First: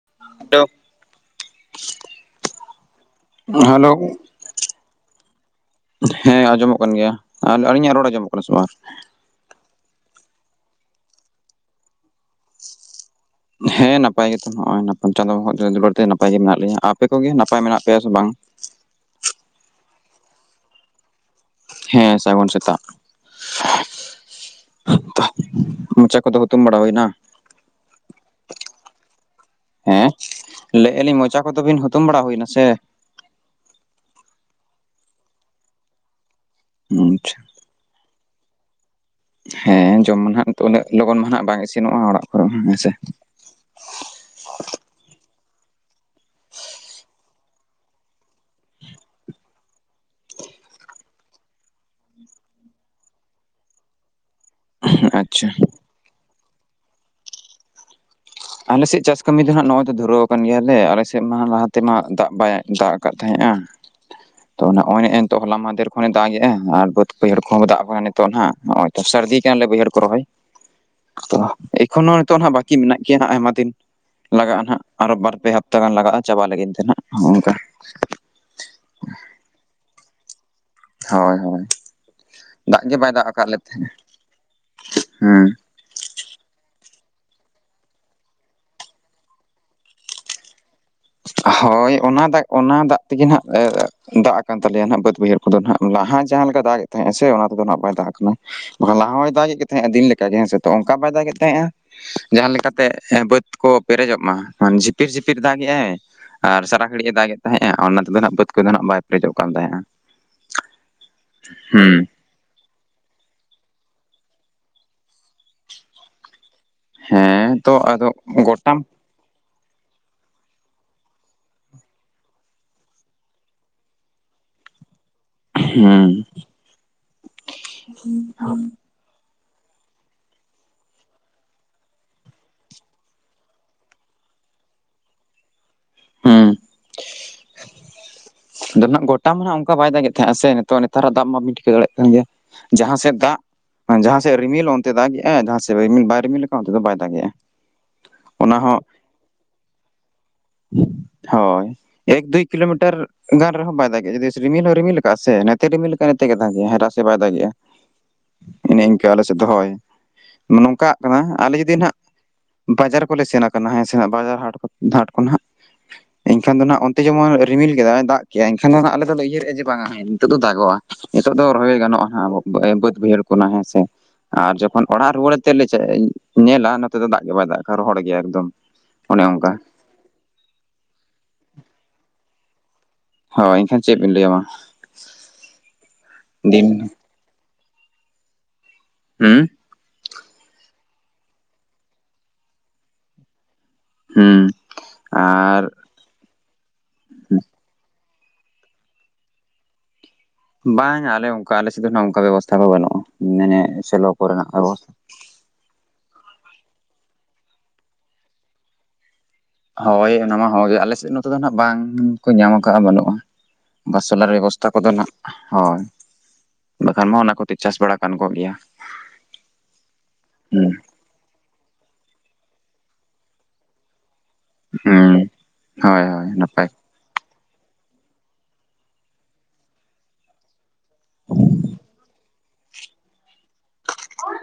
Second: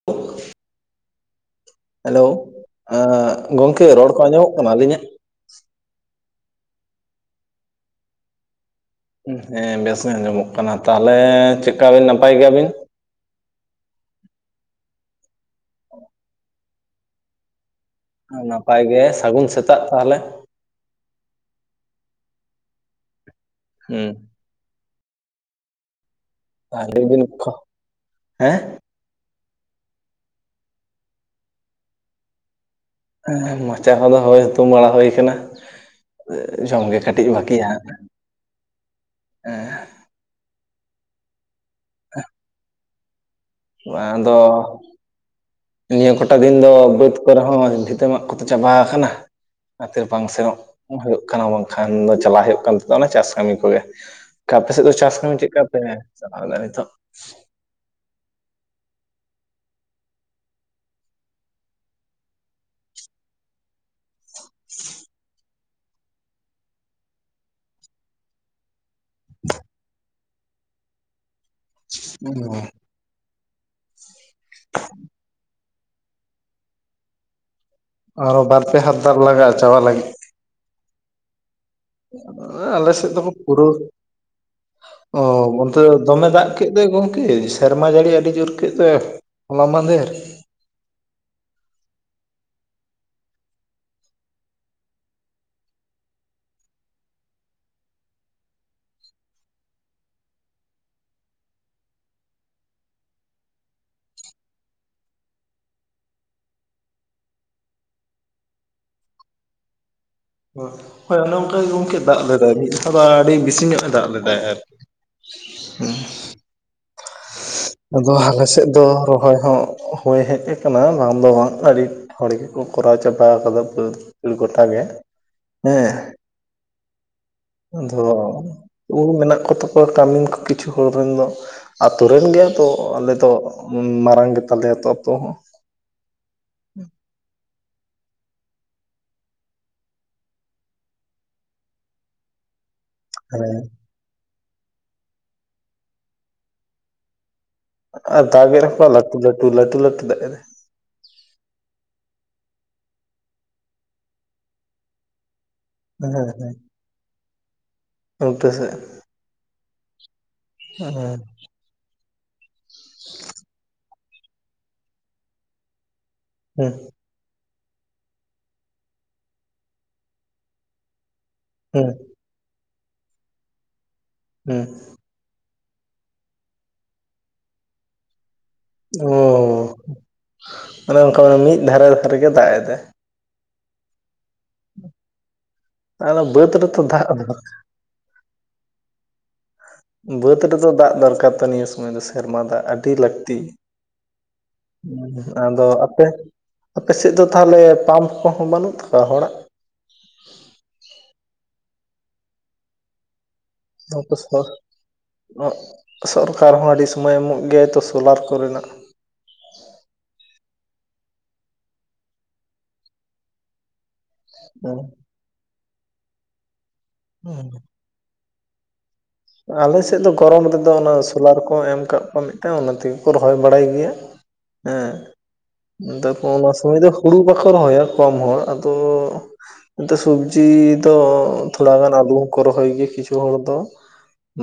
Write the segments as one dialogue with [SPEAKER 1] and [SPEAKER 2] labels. [SPEAKER 1] [unintelligible]
[SPEAKER 2] Hello ᱜᱚᱢᱠᱮ
[SPEAKER 1] hello
[SPEAKER 2] ᱨᱚᱲ ᱠᱚ ᱟᱸᱡᱚᱢᱚᱜ ᱠᱟᱱᱟ ᱟᱹᱞᱤᱧᱟᱜ?
[SPEAKER 1] ᱦᱮᱸ ᱟᱸᱡᱚᱢᱚᱜ ᱠᱟᱱ ᱜᱮᱭᱟ, ᱟᱨ ᱟᱹᱞᱤᱧᱟᱜ ᱨᱚᱲ ᱟᱸᱡᱚᱢᱚᱜ ᱠᱟᱱᱟ ᱥᱮ ᱵᱟᱝ?
[SPEAKER 2] ᱵᱮᱥ ᱧᱚ ᱟᱡᱚᱢᱚᱜ ᱠᱟᱱᱟ ᱛᱟᱞᱮ ᱪᱮᱫᱠᱟ ᱵᱤᱱ ᱱᱟᱯᱟᱭ ᱜᱮᱭᱟ ᱵᱤᱱ?
[SPEAKER 1] ᱦᱮᱸ ᱱᱟᱯᱟᱭ ᱜᱮᱛᱚ ᱱᱚᱜᱼᱚᱭ ᱪᱟᱸᱫᱳᱣᱟᱜ ᱫᱩᱞᱟᱹᱲ ᱛᱮ ᱱᱟᱯᱟᱭ ᱜᱮ ᱢᱮᱱᱟᱜ ᱞᱤᱧᱟᱹ ᱟᱯᱮ ᱠᱚᱜᱮ ᱱᱟᱯᱟᱭ ᱢᱮᱱᱟᱜ ᱯᱮᱭᱟ ᱥᱮ ᱵᱟᱝ?
[SPEAKER 2] ᱱᱟᱯᱟᱭ ᱜᱮ ᱥᱟᱹᱜᱩᱱ ᱥᱮᱛᱟᱜ ᱛᱟᱦᱚᱞᱮ ᱾
[SPEAKER 1] ᱦᱮᱸ ᱥᱟᱹᱜᱩᱱ ᱥᱮᱛᱟᱜ ᱾
[SPEAKER 2] ᱦᱮᱸ ᱾
[SPEAKER 1] [unintelligible]
[SPEAKER 2] [unintelligible]
[SPEAKER 1] ᱦᱮᱸ ᱞᱟᱹᱭᱮᱜᱼᱟ ᱞᱤᱧ ᱢᱚᱪᱟ ᱠᱚᱫᱚ ᱵᱤᱱ ᱦᱩᱛᱩᱢ ᱵᱟᱲᱟ ᱦᱩᱭᱱᱟ ᱥᱮ?
[SPEAKER 2] ᱦᱮᱸ ᱢᱚᱪᱟ ᱠᱚᱫᱚ ᱦᱚᱭ ᱦᱩᱛᱩᱢ ᱵᱟᱲᱟ ᱦᱚᱭ ᱟᱠᱟᱱᱟ ᱾ ᱡᱚᱢᱜᱮ ᱠᱟᱹᱴᱤᱡ
[SPEAKER 1] ᱟᱪᱪᱷᱟ
[SPEAKER 2] ᱵᱟᱹᱠᱤᱭᱟ ᱾
[SPEAKER 1] ᱦᱮᱸ ᱡᱚᱢ ᱢᱟ ᱱᱟᱦᱟᱜ ᱩᱱᱟᱹᱜ ᱞᱚᱜᱚᱱ ᱢᱟ ᱦᱟᱜ ᱵᱟᱝ ᱤᱥᱤᱱᱚᱜᱼᱟ ᱚᱲᱟᱜ ᱠᱚᱨᱮ ᱦᱮᱸ ᱥᱮ ᱾
[SPEAKER 2] ᱟᱫᱚ? ᱱᱤᱭᱟᱹ ᱠᱚᱴᱟ ᱫᱤᱱ ᱫᱚ ᱵᱟᱹᱫᱽ ᱠᱚᱨᱮᱦᱚᱸ ᱵᱷᱤᱛᱟᱹ ᱢᱟᱜ ᱠᱚᱫᱚ ᱪᱟᱵᱟ ᱠᱟᱱᱟ ᱾ ᱚᱱᱟ ᱠᱷᱟᱛᱤᱨ ᱵᱟᱝ ᱥᱮᱱᱚᱜ ᱦᱩᱭᱩᱜ ᱠᱟᱱᱟ ᱵᱟᱝᱠᱷᱟᱱ ᱫᱚ ᱪᱟᱞᱟᱜ ᱦᱩᱭᱩᱜ ᱠᱟᱱ ᱛᱟᱦᱮ ᱚᱱᱟ ᱪᱟᱥ ᱠᱟᱹᱢᱤ ᱠᱚᱜᱮ ᱾ ᱟᱯᱮ ᱥᱮᱫ ᱫᱚ ᱪᱟᱥ ᱠᱟᱹᱢᱤ
[SPEAKER 1] ᱟᱪᱪᱷᱟ
[SPEAKER 2] ᱪᱮᱫ ᱠᱟ ᱯᱮ ᱪᱟᱞᱟᱣ ᱮᱫᱟ ᱱᱤᱛᱚᱜ?
[SPEAKER 1] ᱟᱞᱮᱥᱮᱫ ᱪᱟᱥ ᱠᱟᱹᱢᱤ ᱫᱚ ᱱᱚᱜ-ᱚᱭ ᱛᱚ ᱫᱷᱩᱨᱟᱹᱣ ᱠᱟᱱ ᱜᱮᱭᱟᱞᱮ ᱟᱞᱮ ᱥᱮᱫ ᱢᱟ ᱞᱟᱦᱟᱛᱮᱢᱟ ᱫᱟᱜ ᱵᱟᱭ ᱫᱟᱜ ᱟᱠᱟᱫ ᱛᱟᱸᱦᱮᱫᱼᱟ ᱾ [unintelligible] ᱛᱚ ᱱᱚᱜᱼᱚᱭ ᱮᱱᱛᱚᱜ ᱦᱚᱞᱟ ᱢᱟᱫᱷᱮᱨ ᱠᱷᱚᱱᱮ ᱫᱟᱜ ᱮᱼᱟ ᱟᱨ ᱵᱟᱹᱫᱽ ᱵᱟᱹᱭᱦᱟᱹᱲ ᱠᱷᱚᱱ ᱫᱟᱜ ᱠᱟᱱᱟ ᱱᱤᱛᱚᱜ ᱱᱟᱦᱟᱜ ᱱᱚᱜᱼᱚᱭ ᱾ ᱛᱚ ᱥᱟᱹᱨᱫᱤ ᱠᱟᱱᱟᱞᱮ ᱵᱟᱹᱭᱦᱟᱹᱲ ᱠᱚ ᱦᱚᱸ ᱨᱚᱦᱚᱭ ᱛᱚ ᱮᱠᱷᱚᱱᱚ ᱦᱤᱛᱚᱜ ᱱᱟᱦᱟᱜ ᱵᱟᱠᱤ ᱢᱮᱱᱟᱜ ᱜᱮᱭᱟ ᱟᱭᱢᱟ ᱫᱤᱱ ᱞᱟᱜᱟᱜᱼᱟ ᱱᱟᱦᱟᱜ ᱟᱨᱚ ᱵᱟᱨ ᱯᱮ ᱦᱟᱯ ᱛᱟ ᱜᱟᱱ ᱞᱟᱜᱟᱜᱼᱟ ᱪᱟᱵᱟ ᱞᱟᱹᱜᱤᱫ ᱛᱮ ᱱᱟᱦᱟᱜ ᱦᱚᱸ-ᱚ ᱱᱚᱝᱠᱟ
[SPEAKER 2] ᱟᱨᱚ ᱵᱟᱨ ᱯᱮ ᱦᱟᱯᱛᱟ ᱞᱟᱜᱟᱜᱼᱟ ᱪᱟᱵᱟ ᱞᱟᱹᱜᱤᱫ?
[SPEAKER 1] ᱦᱳᱭ ᱦᱳᱭ᱾
[SPEAKER 2] ᱮᱸ
[SPEAKER 1] ᱫᱟᱜ
[SPEAKER 2] ᱟᱞᱮ
[SPEAKER 1] ᱜᱮ ᱵᱟᱭ
[SPEAKER 2] ᱥᱮᱫ
[SPEAKER 1] ᱫᱟᱜ
[SPEAKER 2] ᱫᱚᱠᱚ
[SPEAKER 1] ᱟᱠᱟᱫ ᱞᱮ
[SPEAKER 2] ᱯᱩᱨᱟᱹᱣ,
[SPEAKER 1] ᱛᱟᱦᱮᱸᱫ
[SPEAKER 2] ᱚ
[SPEAKER 1] ᱦᱮᱸ
[SPEAKER 2] ᱵᱚᱞ ᱛᱮ ᱫᱚᱢᱮ ᱫᱟᱜ ᱠᱮᱫ ᱫᱚᱭ ᱜᱚᱝᱠᱮ ᱥᱮᱨᱢᱟ ᱡᱟᱹᱲᱤ ᱟᱹᱰᱤ ᱡᱳᱨ ᱠᱮᱫ ᱫᱚᱭ ᱦᱚᱞᱟ ᱢᱟᱫᱷᱮᱨ᱾
[SPEAKER 1] ᱦᱳᱭ ᱚᱱᱟ ᱫᱟᱜ ᱚᱱᱟ ᱫᱟᱜ ᱛᱮᱜᱮ ᱱᱟᱦᱟᱜ ᱮ ᱫᱟᱜ ᱟᱠᱟᱱ ᱛᱟᱞᱮᱭᱟ ᱱᱟᱸᱦᱟᱜ ᱵᱟᱹᱫᱽ ᱵᱟᱹᱭᱦᱟᱹᱲ ᱠᱚᱫᱚ ᱱᱟᱦᱟᱜ ᱞᱟᱦᱟ ᱡᱟᱸᱦᱟ ᱞᱮᱠᱟ ᱫᱟᱜ ᱮᱫ ᱛᱟᱸᱦᱮᱡ ᱟᱭ ᱥᱮ ᱚᱱᱟ ᱠᱚᱫᱚ ᱱᱟᱦᱟᱜ ᱵᱟᱭ ᱫᱟᱜ ᱟᱠᱟᱱᱟ᱾ ᱟᱱᱟ ᱞᱟᱦᱟ ᱦᱚᱸᱭ ᱫᱟᱜ ᱮᱫ ᱛᱟᱦᱮᱸᱜ-ᱟ ᱫᱤᱱ ᱞᱮᱠᱟ ᱜᱮ ᱦᱮᱸ ᱥᱮ ᱛᱚ ᱚᱱᱠᱟ ᱵᱟᱭ ᱫᱟᱜᱮᱫ ᱛᱟᱦᱮᱸᱜ-ᱟ᱾ ᱡᱟᱦᱟᱸ ᱞᱮᱠᱟ ᱛᱮ ᱮ ᱵᱟᱹᱫᱽ ᱠᱚ ᱯᱮᱨᱮᱡᱚᱜ ᱢᱟ ᱡᱷᱤᱯᱤᱨ ᱡᱷᱤᱯᱤᱨ ᱫᱟᱜᱮ-ᱟᱭ ᱟᱨ ᱥᱟᱨᱟ ᱜᱷᱟᱹᱲᱤᱡ ᱮ ᱫᱟᱜ ᱮᱫ ᱛᱟᱦᱮᱸᱜ-ᱟ ᱚᱱᱟ ᱛᱮᱫᱚ ᱱᱟᱦᱟᱸᱜ ᱵᱟᱹᱫᱽ ᱠᱚᱫᱚ ᱱᱟᱦᱟᱜ ᱵᱟᱭ ᱯᱮᱨᱮᱡᱚᱜ ᱠᱟᱱ ᱛᱟᱦᱮᱸᱜ-ᱟ᱾
[SPEAKER 2] ᱦᱳᱭ, ᱦᱳᱭ ᱚᱱᱮ ᱚᱱᱠᱟ ᱜᱮ ᱜᱚᱝᱠᱮ ᱫᱟᱜ ᱞᱮᱫᱟᱭ ᱢᱤᱫ ᱫᱷᱟᱣ ᱫᱚ ᱟᱹᱰᱤ ᱵᱤᱥᱤ ᱧᱚᱜ-ᱮ ᱫᱟᱜ ᱞᱮᱫᱟᱭ ᱟᱹᱨᱠᱤ᱾
[SPEAKER 1] ᱦᱮᱸ᱾ ᱛᱚ
[SPEAKER 2] ᱟᱫᱚ ᱟᱞᱮ ᱥᱮᱫ
[SPEAKER 1] ᱜᱚᱴᱟᱢ
[SPEAKER 2] ᱫᱚ ᱨᱚᱦᱚᱭ ᱦᱚᱸ ᱦᱳᱭ ᱦᱮᱡ ᱟᱠᱟᱱᱟ ᱵᱟᱝ ᱫᱚ ᱵᱟᱝ ᱟᱹᱰᱤ ᱦᱚᱲ ᱜᱮᱠᱚ ᱠᱚᱨᱟᱣ ᱪᱟᱵᱟ ᱟᱠᱟᱫᱟ ᱵᱟᱹᱫᱽ [unintelligible] ᱜᱚᱴᱟ ᱜᱮ᱾
[SPEAKER 1] ᱦᱮᱸ᱾
[SPEAKER 2] ᱟᱫᱷᱚ ᱳᱭ ᱢᱮᱱᱟᱜ ᱠᱚᱛᱟ ᱠᱚᱣᱟ ᱠᱟᱹᱢᱤᱱ ᱠᱚ ᱠᱤᱪᱷᱩ ᱦᱚᱲ ᱨᱮᱱ ᱫᱚ᱾ ᱟᱛᱳ ᱨᱮᱱ ᱜᱮ ᱛᱚ ᱟᱞᱮ ᱫᱚ, ᱢᱟᱨᱟᱝ ᱜᱮ ᱛᱟᱞᱮᱭᱟ ᱛᱚ ᱟᱛᱳ ᱦᱚᱸ᱾
[SPEAKER 1] ᱦᱩᱸ᱾ ᱟᱫᱚ ᱱᱟᱦᱟᱸᱜ ᱜᱚᱴᱟ ᱢᱟ ᱦᱟᱸᱜ ᱚᱱᱠᱟ ᱵᱟᱭ ᱫᱟᱜᱮᱫ ᱛᱟᱦᱮᱸᱜ-ᱟ ᱥᱮ ᱱᱤᱛᱚᱜ ᱱᱮᱛᱟᱨᱟᱜ ᱫᱟᱜ ᱢᱟᱵᱤᱱ ᱴᱷᱤᱠᱟᱹ ᱫᱟᱲᱮᱭᱟᱜ ᱠᱟᱱ ᱜᱮᱭᱟ ᱡᱟᱦᱟᱸ ᱥᱮᱫ ᱫᱟᱜ
[SPEAKER 2] ᱦᱮᱸ᱾
[SPEAKER 1] ᱡᱟᱦᱟᱸ ᱥᱮᱫ ᱨᱤᱢᱤᱞ ᱚᱱᱛᱮ ᱫᱟᱜᱮᱜ-ᱟᱭ, ᱡᱟᱦᱟᱸ ᱥᱮᱫ ᱨᱤᱢᱤᱞ ᱵᱟᱭ ᱨᱤᱢᱤᱞ ᱠᱟ-ᱟ ᱚᱱᱛᱮ ᱫᱚ ᱵᱟᱭ ᱫᱟᱜᱮ-ᱟ᱾
[SPEAKER 2] ᱟᱨ ᱫᱟᱜ-ᱮ [unintelligible] ᱞᱟᱹᱴᱩ ᱞᱟᱹᱴᱩ ᱞᱟᱹᱴᱩ ᱞᱟᱹᱴᱩ ᱫᱟᱜ ᱮᱫᱟ᱾
[SPEAKER 1] ᱦᱳᱭ ᱮᱠ ᱫᱩᱭ ᱠᱤᱞᱳᱢᱤᱴᱟᱨ ᱜᱟᱱ ᱨᱮᱦᱚᱸ ᱵᱟᱭ ᱫᱟᱜᱮ-ᱟ ᱡᱩᱫᱤ ᱨᱤᱢᱤᱞ ᱦᱚᱸᱭ ᱨᱤᱢᱤᱞ ᱠᱟᱜ-ᱟ ᱥᱮ ᱱᱮ ᱛᱮ ᱨᱤᱢᱤᱞ ᱠᱟᱜ-ᱟᱭ
[SPEAKER 2] ᱦᱮᱸ
[SPEAKER 1] ᱱᱚᱛᱮ ᱜᱮ
[SPEAKER 2] ᱦᱮᱸ
[SPEAKER 1] ᱫᱟᱜᱮᱜ-ᱟᱭ ᱦᱮᱨᱟᱥᱮ ᱵᱟᱭ ᱫᱟᱜᱮᱜ-ᱟ᱾
[SPEAKER 2] ᱩᱞᱴᱟᱹ ᱥᱮᱫ᱾
[SPEAKER 1] ᱟᱞᱮ ᱥᱮᱫ ᱫᱚ ᱦᱳᱭ, ᱱᱚᱝᱠᱟᱜ
[SPEAKER 2] ᱦᱮᱸ
[SPEAKER 1] ᱠᱟᱱᱟ ᱟᱞᱮ ᱡᱩᱫᱤ ᱱᱟᱦᱟᱸᱜ ᱵᱟᱡᱟᱨ ᱠᱚᱞᱮ ᱥᱮᱱ ᱟᱠᱟᱱᱟᱸ ᱦᱮ ᱥᱮᱱᱟᱜ ᱵᱟᱡᱟᱨ ᱦᱟᱴ ᱠᱚ ᱫᱷᱟᱴ ᱠᱚ ᱱᱟᱦᱟᱸᱜ ᱤᱧ ᱠᱷᱟᱱ ᱫᱚ
[SPEAKER 2] ᱦᱩᱸ
[SPEAKER 1] ᱱᱟᱦᱟᱸᱜ ᱚᱱ ᱛᱮ ᱡᱮᱢᱚᱱ ᱨᱤᱢᱤᱞ ᱠᱮᱫᱟᱭ ᱫᱟᱜ ᱠᱮᱜ-ᱟᱭ ᱮᱱᱠᱷᱟᱱ ᱫᱚ ᱦᱟᱸᱜ ᱟᱞᱮ ᱫᱚᱞᱮ ᱩᱭᱦᱟᱹᱨᱮᱫ-ᱟ ᱡᱮ ᱵᱟᱝᱟ ᱦᱮ ᱱᱤᱛᱜ ᱫᱚ ᱫᱟᱜᱚᱜ-ᱟ᱾ ᱱᱤᱛᱚᱜ ᱫᱚ ᱨᱚᱦᱚᱭᱮ
[SPEAKER 2] ᱦᱩᱸ
[SPEAKER 1] ᱜᱟᱱᱚᱜ-ᱟ ᱦᱟᱸᱜ ᱟᱵᱚ ᱵᱚᱹᱫᱽ ᱵᱟᱹᱭᱦᱟᱹᱲ ᱠᱚ ᱱᱟᱜ ᱦᱮᱸ ᱥᱮ ᱟᱨ
[SPEAKER 2] ᱦᱩᱸ
[SPEAKER 1] ᱡᱚᱠᱷᱚᱱ ᱚᱲᱟᱜ ᱨᱩᱣᱟᱹᱲᱟᱹ ᱛᱮᱫ ᱞᱮ ᱪᱮᱫ ᱧᱮᱞᱟ ᱱᱚᱛᱮ ᱫᱚ ᱫᱟᱜ ᱜᱮ ᱵᱟᱭ ᱫᱟᱜ ᱠᱟᱜ-ᱟ ᱨᱚᱦᱚᱲ ᱜᱮᱭᱟ ᱮᱠᱫᱚᱢ᱾
[SPEAKER 2] ᱚ,
[SPEAKER 1] ᱚᱱᱮ ᱚᱱᱠᱟ
[SPEAKER 2] ᱚᱱᱮ ᱚᱱᱠᱟ ᱢᱤᱫ ᱫᱷᱟᱨᱮᱛ ᱨᱮ ᱜᱮ ᱫᱟᱜ ᱮᱫᱟᱭ᱾
[SPEAKER 1] ᱦᱳᱭ ᱮᱱᱠᱷᱟᱱ ᱪᱮᱫ ᱵᱤᱱ ᱞᱟᱹᱭᱟ ᱢᱟ᱾
[SPEAKER 2] [unintelligible] ᱵᱟᱹᱫᱽ
[SPEAKER 1] ᱫᱤᱱ
[SPEAKER 2] ᱨᱮᱛᱚ ᱫᱟᱜ ᱫᱚ᱾
[SPEAKER 1] ᱦᱩᱸ?
[SPEAKER 2] ᱵᱟᱹᱫᱽ ᱨᱮᱫᱚ ᱫᱟᱜ ᱫᱚᱨᱠᱟᱨ ᱛᱚ ᱱᱤᱭᱟᱹ ᱥᱚᱢᱚᱭ ᱫᱚ ᱥᱮᱨᱢᱟ ᱫᱟᱜ ᱟᱹᱰᱤ ᱞᱟᱹᱠᱛᱤ᱾
[SPEAKER 1] ᱦᱩᱸ ᱟᱨ
[SPEAKER 2] ᱟᱫᱚ ᱟᱯᱮ? ᱟᱯᱮ ᱥᱮᱫ ᱫᱚ ᱛᱟᱦᱚᱸᱞᱮ ᱯᱟᱢᱯ ᱠᱚᱦᱚᱸ ᱵᱟᱹᱱᱩᱜ ᱛᱟᱠᱚᱣᱟ ᱦᱚᱲᱟᱜ?
[SPEAKER 1] ᱵᱟᱝᱟ ᱟᱞᱮ ᱚᱱᱠᱟ ᱟᱞᱮ ᱥᱮᱫ ᱚᱱᱠᱟ ᱵᱮᱵᱚᱥᱛᱷᱟ ᱫᱚ ᱵᱟᱱᱩᱜ-ᱟ ᱢᱟᱱᱮ ᱥᱮᱞᱚ ᱠᱚᱨᱮᱱᱟᱜ ᱵᱮᱵᱚᱥᱛᱷᱟ
[SPEAKER 2] [unintelligible] ᱚ ᱥᱚᱨᱠᱟᱨ ᱦᱚᱸ ᱟᱹᱰᱤ ᱥᱚᱢᱚᱭ ᱮᱢᱚᱜ ᱜᱮᱭᱟᱭ ᱛᱚ ᱥᱳᱞᱟᱨ ᱠᱚᱨᱮᱱᱟᱜ᱾
[SPEAKER 1] ᱦᱳᱭ ᱚᱱᱟᱢᱟ ᱦᱚᱸ ᱜᱮ ᱟᱞᱮ ᱥᱮᱫ ᱱᱚᱛᱮ ᱫᱚ ᱱᱟᱦᱟᱸᱜ ᱵᱟᱝ ᱠᱚ ᱧᱟᱢ ᱠᱟᱜ-ᱟ ᱵᱟᱹᱱᱩᱜ-ᱟ᱾ ᱵᱟ ᱥᱚᱞᱟᱨ ᱵᱮᱵᱚᱥᱛᱷᱟ
[SPEAKER 2] ᱦᱩᱸ
[SPEAKER 1] ᱠᱚᱫᱚ ᱱᱟᱜ ᱦᱳᱭ ᱵᱟᱠᱷᱟᱱ ᱢᱟ ᱚᱱᱟ ᱠᱚᱛᱮ
[SPEAKER 2] ᱦᱩᱸ
[SPEAKER 1] ᱪᱟᱥ ᱵᱟᱲᱟ ᱜᱟᱱ ᱠᱚᱜ ᱜᱮᱭᱟ᱾
[SPEAKER 2] ᱟᱞᱮ ᱥᱮᱫ ᱫᱚ ᱜᱚᱨᱚᱢ ᱨᱮᱫᱚ
[SPEAKER 1] ᱦᱩᱸ
[SPEAKER 2] ᱚᱱᱟ ᱥᱳᱞᱟᱨ ᱠᱚ ᱮᱢ ᱠᱟᱜ ᱠᱚᱣᱟ ᱢᱤᱫᱴᱟᱝ ᱚᱱᱟ ᱛᱮᱜᱮ ᱠᱚ ᱨᱚᱦᱚᱭ ᱵᱟᱲᱟᱭ ᱜᱮᱭᱟ᱾
[SPEAKER 1] ᱦᱩᱸ
[SPEAKER 2] ᱦᱮᱸ
[SPEAKER 1] ᱦᱳᱭ ᱦᱳᱭ
[SPEAKER 2] ᱛᱟᱯᱚᱨ ᱚᱱᱟ
[SPEAKER 1] ᱱᱟᱯᱟᱭ
[SPEAKER 2] ᱥᱚᱢᱚᱭ ᱫᱚ ᱦᱩᱲᱩ ᱵᱟᱠᱚ ᱨᱚᱦᱚᱭᱟ ᱠᱚᱢ ᱦᱚᱲ ᱟᱫᱚ ᱟᱫᱚ ᱥᱚᱵᱽᱡᱤ ᱛᱚ ᱛᱷᱚᱲᱟ ᱜᱟᱱ ᱟᱞᱩ ᱦᱚᱸᱠᱚ ᱨᱚᱦᱚᱭ ᱜᱮᱭᱟ ᱠᱤᱪᱷᱩ ᱦᱚᱲ ᱫᱚ᱾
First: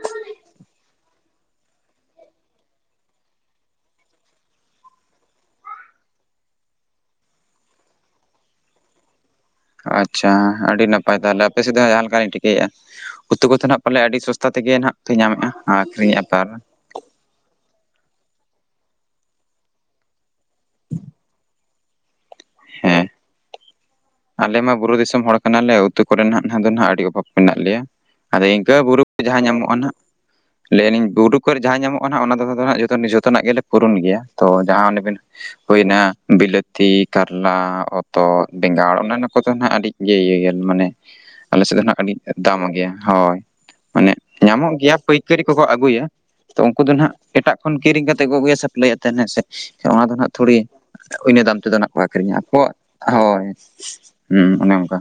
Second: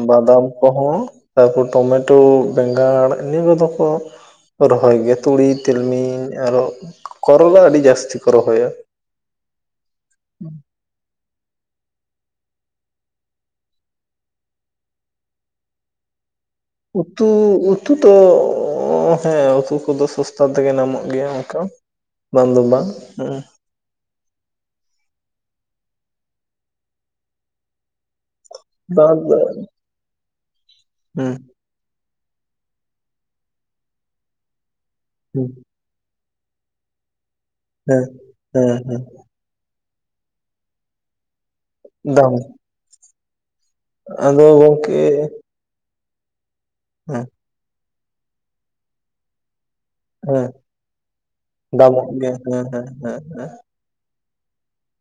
[SPEAKER 2] ᱵᱟᱫᱟᱢ ᱠᱚᱦᱚᱸ ᱛᱟᱨᱯᱚᱨ ᱴᱚᱢᱮᱴᱳ ᱵᱮᱸᱜᱟᱲ ᱤᱱᱟᱹ ᱠᱚᱫᱚ ᱠᱚ᱾ ᱨᱚᱦᱚᱭ ᱜᱮᱭᱟ ᱛᱩᱲᱤ ᱛᱤᱞᱢᱤᱧ ᱟᱨᱦᱚᱸ ᱠᱚᱨᱚᱞᱟ ᱟᱹᱰᱤ ᱡᱟᱹᱥᱛᱤ ᱠᱚ ᱨᱚᱦᱚᱭᱟ᱾
[SPEAKER 1] ᱟᱪᱪᱷᱟ ᱟᱹᱰᱤ ᱱᱟᱯᱟᱭ ᱛᱟᱦᱚᱸᱞᱮ ᱟᱯᱮ ᱥᱮᱫ ᱦᱚᱸ ᱡᱟᱦᱟᱸ ᱞᱮᱠᱟ ᱞᱤᱧ ᱴᱷᱤᱠᱟᱹᱭᱮᱫ-ᱟ᱾ ᱩᱛᱩ ᱠᱚᱫᱚ ᱱᱟᱦᱟᱸᱜ ᱯᱟᱞᱮ ᱟᱹᱰᱤ ᱥᱚᱥᱛᱟ ᱛᱮᱜᱮ ᱱᱟᱦᱟᱸᱜ ᱯᱮ ᱧᱟᱢᱮᱫ-ᱟ ᱟᱹᱠᱷᱨᱤᱧᱮᱫ-ᱟ ᱯᱮ ᱟᱨ
[SPEAKER 2] ᱩᱛᱩ ᱩᱛᱩ ᱛᱚ ᱦᱮᱸ ᱩᱛᱩ ᱠᱚ ᱫᱚ ᱥᱚᱥᱛᱟ ᱛᱮ ᱜᱮ ᱧᱟᱢᱚᱜ ᱜᱮᱭᱟ, ᱚᱝᱠᱟ ᱵᱟᱝ ᱫᱚ ᱵᱟᱝ,
[SPEAKER 1] ᱟᱞᱮᱢᱟ ᱵᱩᱨᱩ ᱫᱤᱥᱚᱢ ᱦᱚᱲ ᱠᱟᱱᱟ ᱞᱮ ᱩᱛᱩ ᱠᱚᱨᱮ ᱫᱚ ᱱᱟᱜ ᱫᱚ ᱱᱟᱜ ᱟᱹᱰᱤ ᱚᱵᱷᱟᱵᱽ ᱢᱮᱱᱟᱜ ᱞᱮᱭᱟ, ᱟᱫᱚ ᱟᱹ ᱵᱩᱨᱩ
[SPEAKER 2] ᱵᱟᱫ
[SPEAKER 1] ᱡᱟᱦᱟᱸ ᱧᱟᱢᱚᱜᱼᱟ ᱱᱟᱜ, ᱞᱟᱹᱭ ᱟᱹᱞᱤᱧ
[SPEAKER 2] ᱦᱮᱸ
[SPEAKER 1] ᱵᱩᱨᱩ ᱠᱚᱨᱮ ᱡᱟᱦᱟᱸ ᱧᱟᱢᱚᱜ ᱠᱟᱱᱟ ᱦᱟᱜ ᱚᱱᱟ ᱫᱚ ᱡᱷᱚᱛᱚ ᱱᱟᱜ ᱜᱮ ᱞᱮ ᱯᱩᱨᱩᱱ ᱜᱮᱭᱟ ᱛᱚ ᱡᱟᱦᱟᱸ ᱚᱱᱮ ᱵᱤᱱ ᱦᱩᱭᱱᱟ ᱵᱤᱞᱟᱹᱛᱤ, ᱠᱟᱨᱞᱟ,
[SPEAKER 2] ᱦᱮᱸ
[SPEAKER 1] ᱦᱚᱛᱚᱫ,
[SPEAKER 2] ᱦᱮᱸ
[SPEAKER 1] ᱵᱮᱸᱜᱟᱲ
[SPEAKER 2] ᱦᱮᱸ
[SPEAKER 1] ᱚᱱᱟ ᱠᱚ ᱫᱚ ᱱᱟᱜ ᱟᱹᱰᱤᱜᱮ ᱤᱭᱟᱹ ᱢᱟᱱᱮ ᱟᱞᱮ ᱥᱮᱫ ᱫᱚ ᱱᱟᱜ ᱢᱤᱫ ᱫᱟᱢ ᱜᱮᱭᱟ ᱦᱳᱭ ᱢᱟᱱᱮ
[SPEAKER 2] ᱟᱫᱚ
[SPEAKER 1] ᱧᱟᱢᱚᱜ ᱜᱮᱭᱟ
[SPEAKER 2] ᱜᱚᱝᱠᱮ
[SPEAKER 1] ᱯᱟᱹᱭᱠᱟᱹᱨᱤ, ᱟᱹᱜᱩᱭᱟ ᱛᱚ ᱩᱱᱠᱩ ᱫᱚ ᱱᱟᱜ
[SPEAKER 2] ᱦᱮᱸ
[SPEAKER 1] ᱮᱴᱟᱜ ᱠᱷᱚᱱ ᱠᱤᱨᱤᱧ ᱠᱟᱛᱮ ᱠᱚ ᱟᱹᱜᱩᱭᱟ ᱥᱟᱯᱞᱟᱭ ᱟᱛᱮ ᱦᱮᱸ ᱥᱮ? ᱚᱱᱟ ᱫᱚ ᱱᱟᱜ
[SPEAKER 2] ᱦᱮᱸ
[SPEAKER 1] ᱛᱷᱚᱲᱤ ᱤᱱᱟᱹ ᱫᱟᱢ ᱛᱮ ᱫᱚ ᱱᱟᱜ ᱠᱚ
[SPEAKER 2] ᱫᱟᱢᱚᱜ
[SPEAKER 1] ᱟᱠᱷᱨᱤᱧᱟ,
[SPEAKER 2] ᱜᱮᱭᱟ
[SPEAKER 1] ᱟᱠᱚ
[SPEAKER 2] ᱦᱮᱸ ᱦᱮᱸ ᱦᱮᱸ
[SPEAKER 1] ᱦᱳᱭ
[SPEAKER 2] ᱦᱮᱸ
[SPEAKER 1] ᱦᱩᱸ, ᱚᱱᱮ ᱚᱝᱠᱟ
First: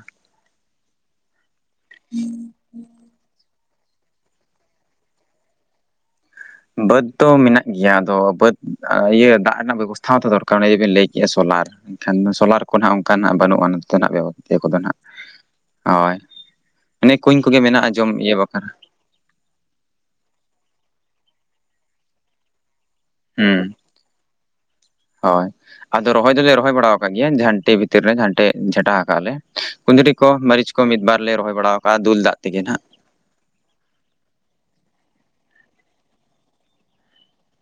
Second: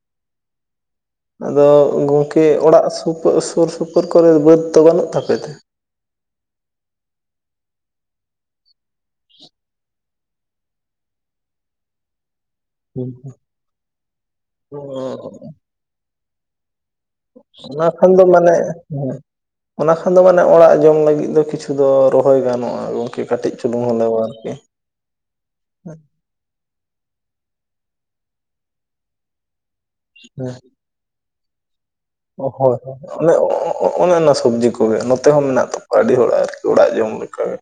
[SPEAKER 2] ᱟᱫᱚ ᱜᱚᱢᱠᱮ ᱚᱲᱟᱜ ᱥᱩᱯᱩᱨ ᱥᱩᱨ ᱥᱩᱯᱩᱨ ᱠᱚᱨᱮ ᱵᱟᱹᱫᱽ ᱫᱚ ᱵᱟᱹᱱᱩᱜ ᱛᱟᱯᱮ ᱛᱮ
[SPEAKER 1] ᱵᱟᱹᱫᱽ ᱫᱚ ᱢᱮᱱᱟᱜ ᱜᱮᱭᱟ ᱟᱫᱚ ᱵᱟᱹᱫᱽ ᱤᱭᱟᱹ ᱫᱟᱜ ᱨᱮᱱᱟᱜ ᱵᱮᱵᱚᱥᱛᱷᱟ ᱦᱚᱸᱛᱚ ᱫᱚᱨᱠᱟᱨ ᱚᱱᱮ ᱡᱮᱵᱤᱱ ᱞᱟᱹᱭ ᱠᱮᱜᱼᱟ ᱥᱳᱞᱟᱨ ᱾ ᱮᱱᱠᱷᱟᱱ ᱫᱚ ᱥᱚᱞᱟᱨ, ᱠᱚᱱᱟᱜ ᱚᱝᱠᱟ ᱱᱟᱜ ᱵᱟᱹᱱᱩᱜᱼᱟ ᱱᱚᱛᱮ ᱱᱟᱜ ᱵᱮᱵᱚᱥᱛᱷᱟ ᱠᱚ ᱫᱚ
[SPEAKER 2] ᱚ
[SPEAKER 1] ᱱᱟᱜ, ᱦᱳᱭ ᱚᱱᱮ ᱠᱩᱧ ᱠᱚᱜᱮ
[SPEAKER 2] ᱚᱱᱟ
[SPEAKER 1] ᱢᱮᱱᱟᱜᱼᱟ ᱡᱚᱢ
[SPEAKER 2] ᱠᱷᱟᱱ ᱫᱚ
[SPEAKER 1] ᱤᱭᱟᱹ
[SPEAKER 2] ᱢᱟᱱᱮ,
[SPEAKER 1] ᱵᱟᱠᱷᱨᱟ
[SPEAKER 2] ᱚᱱᱟ ᱠᱷᱟᱱ ᱫᱚ ᱢᱟᱱᱮ ᱚᱲᱟᱜ ᱡᱚᱢ ᱞᱟᱜᱤᱫ ᱫᱚ ᱠᱤᱪᱷᱩ ᱫᱚ ᱨᱚᱦᱚᱭ ᱜᱟᱱᱚᱜᱼᱟ ᱜᱚᱢᱠᱮ ᱠᱟᱹᱴᱤᱡ
[SPEAKER 1] ᱦᱩᱸ
[SPEAKER 2] ᱪᱩᱞᱩᱝ ᱦᱳᱞᱳ ᱟᱨᱠᱤ,
[SPEAKER 1] ᱦᱳᱭ ᱟᱫᱚ ᱨᱚᱦᱚᱭ ᱫᱚ ᱞᱮ ᱨᱚᱦᱚᱭ ᱵᱟᱲᱟ ᱟᱠᱟᱫ ᱜᱮᱭᱟ ᱡᱷᱟᱱᱴᱤ ᱵᱷᱤᱛᱤᱨ ᱨᱮ ᱡᱷᱟᱱᱴᱮᱤ ᱡᱷᱟᱴᱟ ᱟᱠᱟᱟᱜᱼᱟ ᱞᱮ ᱠᱩᱫᱽᱨᱤ ᱠᱚ ᱢᱤᱪ ᱠᱚ ᱢᱤᱫ ᱵᱟᱨ ᱞᱮ ᱨᱚᱦᱚᱭ ᱵᱟᱲᱟ ᱟᱠᱟᱜᱼᱟ ᱫᱩᱞ ᱫᱟᱜ ᱛᱮᱜᱮ ᱱᱟᱦᱟᱜ
[SPEAKER 2] [unintelligible] ᱟᱞᱮ ᱚᱱᱮ ᱚᱱᱟ ᱥᱚᱵᱽᱡᱤ ᱠᱚ ᱜᱮ ᱱᱚᱛᱮ ᱦᱚᱸ ᱢᱮᱱᱟᱜ ᱛᱟᱠᱚᱣᱟ ᱟᱹᱰᱤ ᱦᱚᱲᱟᱜ‌ ᱟᱨᱠᱤ ᱚᱲᱟᱜ ᱡᱚᱢ ᱞᱮᱠᱟᱜᱮ,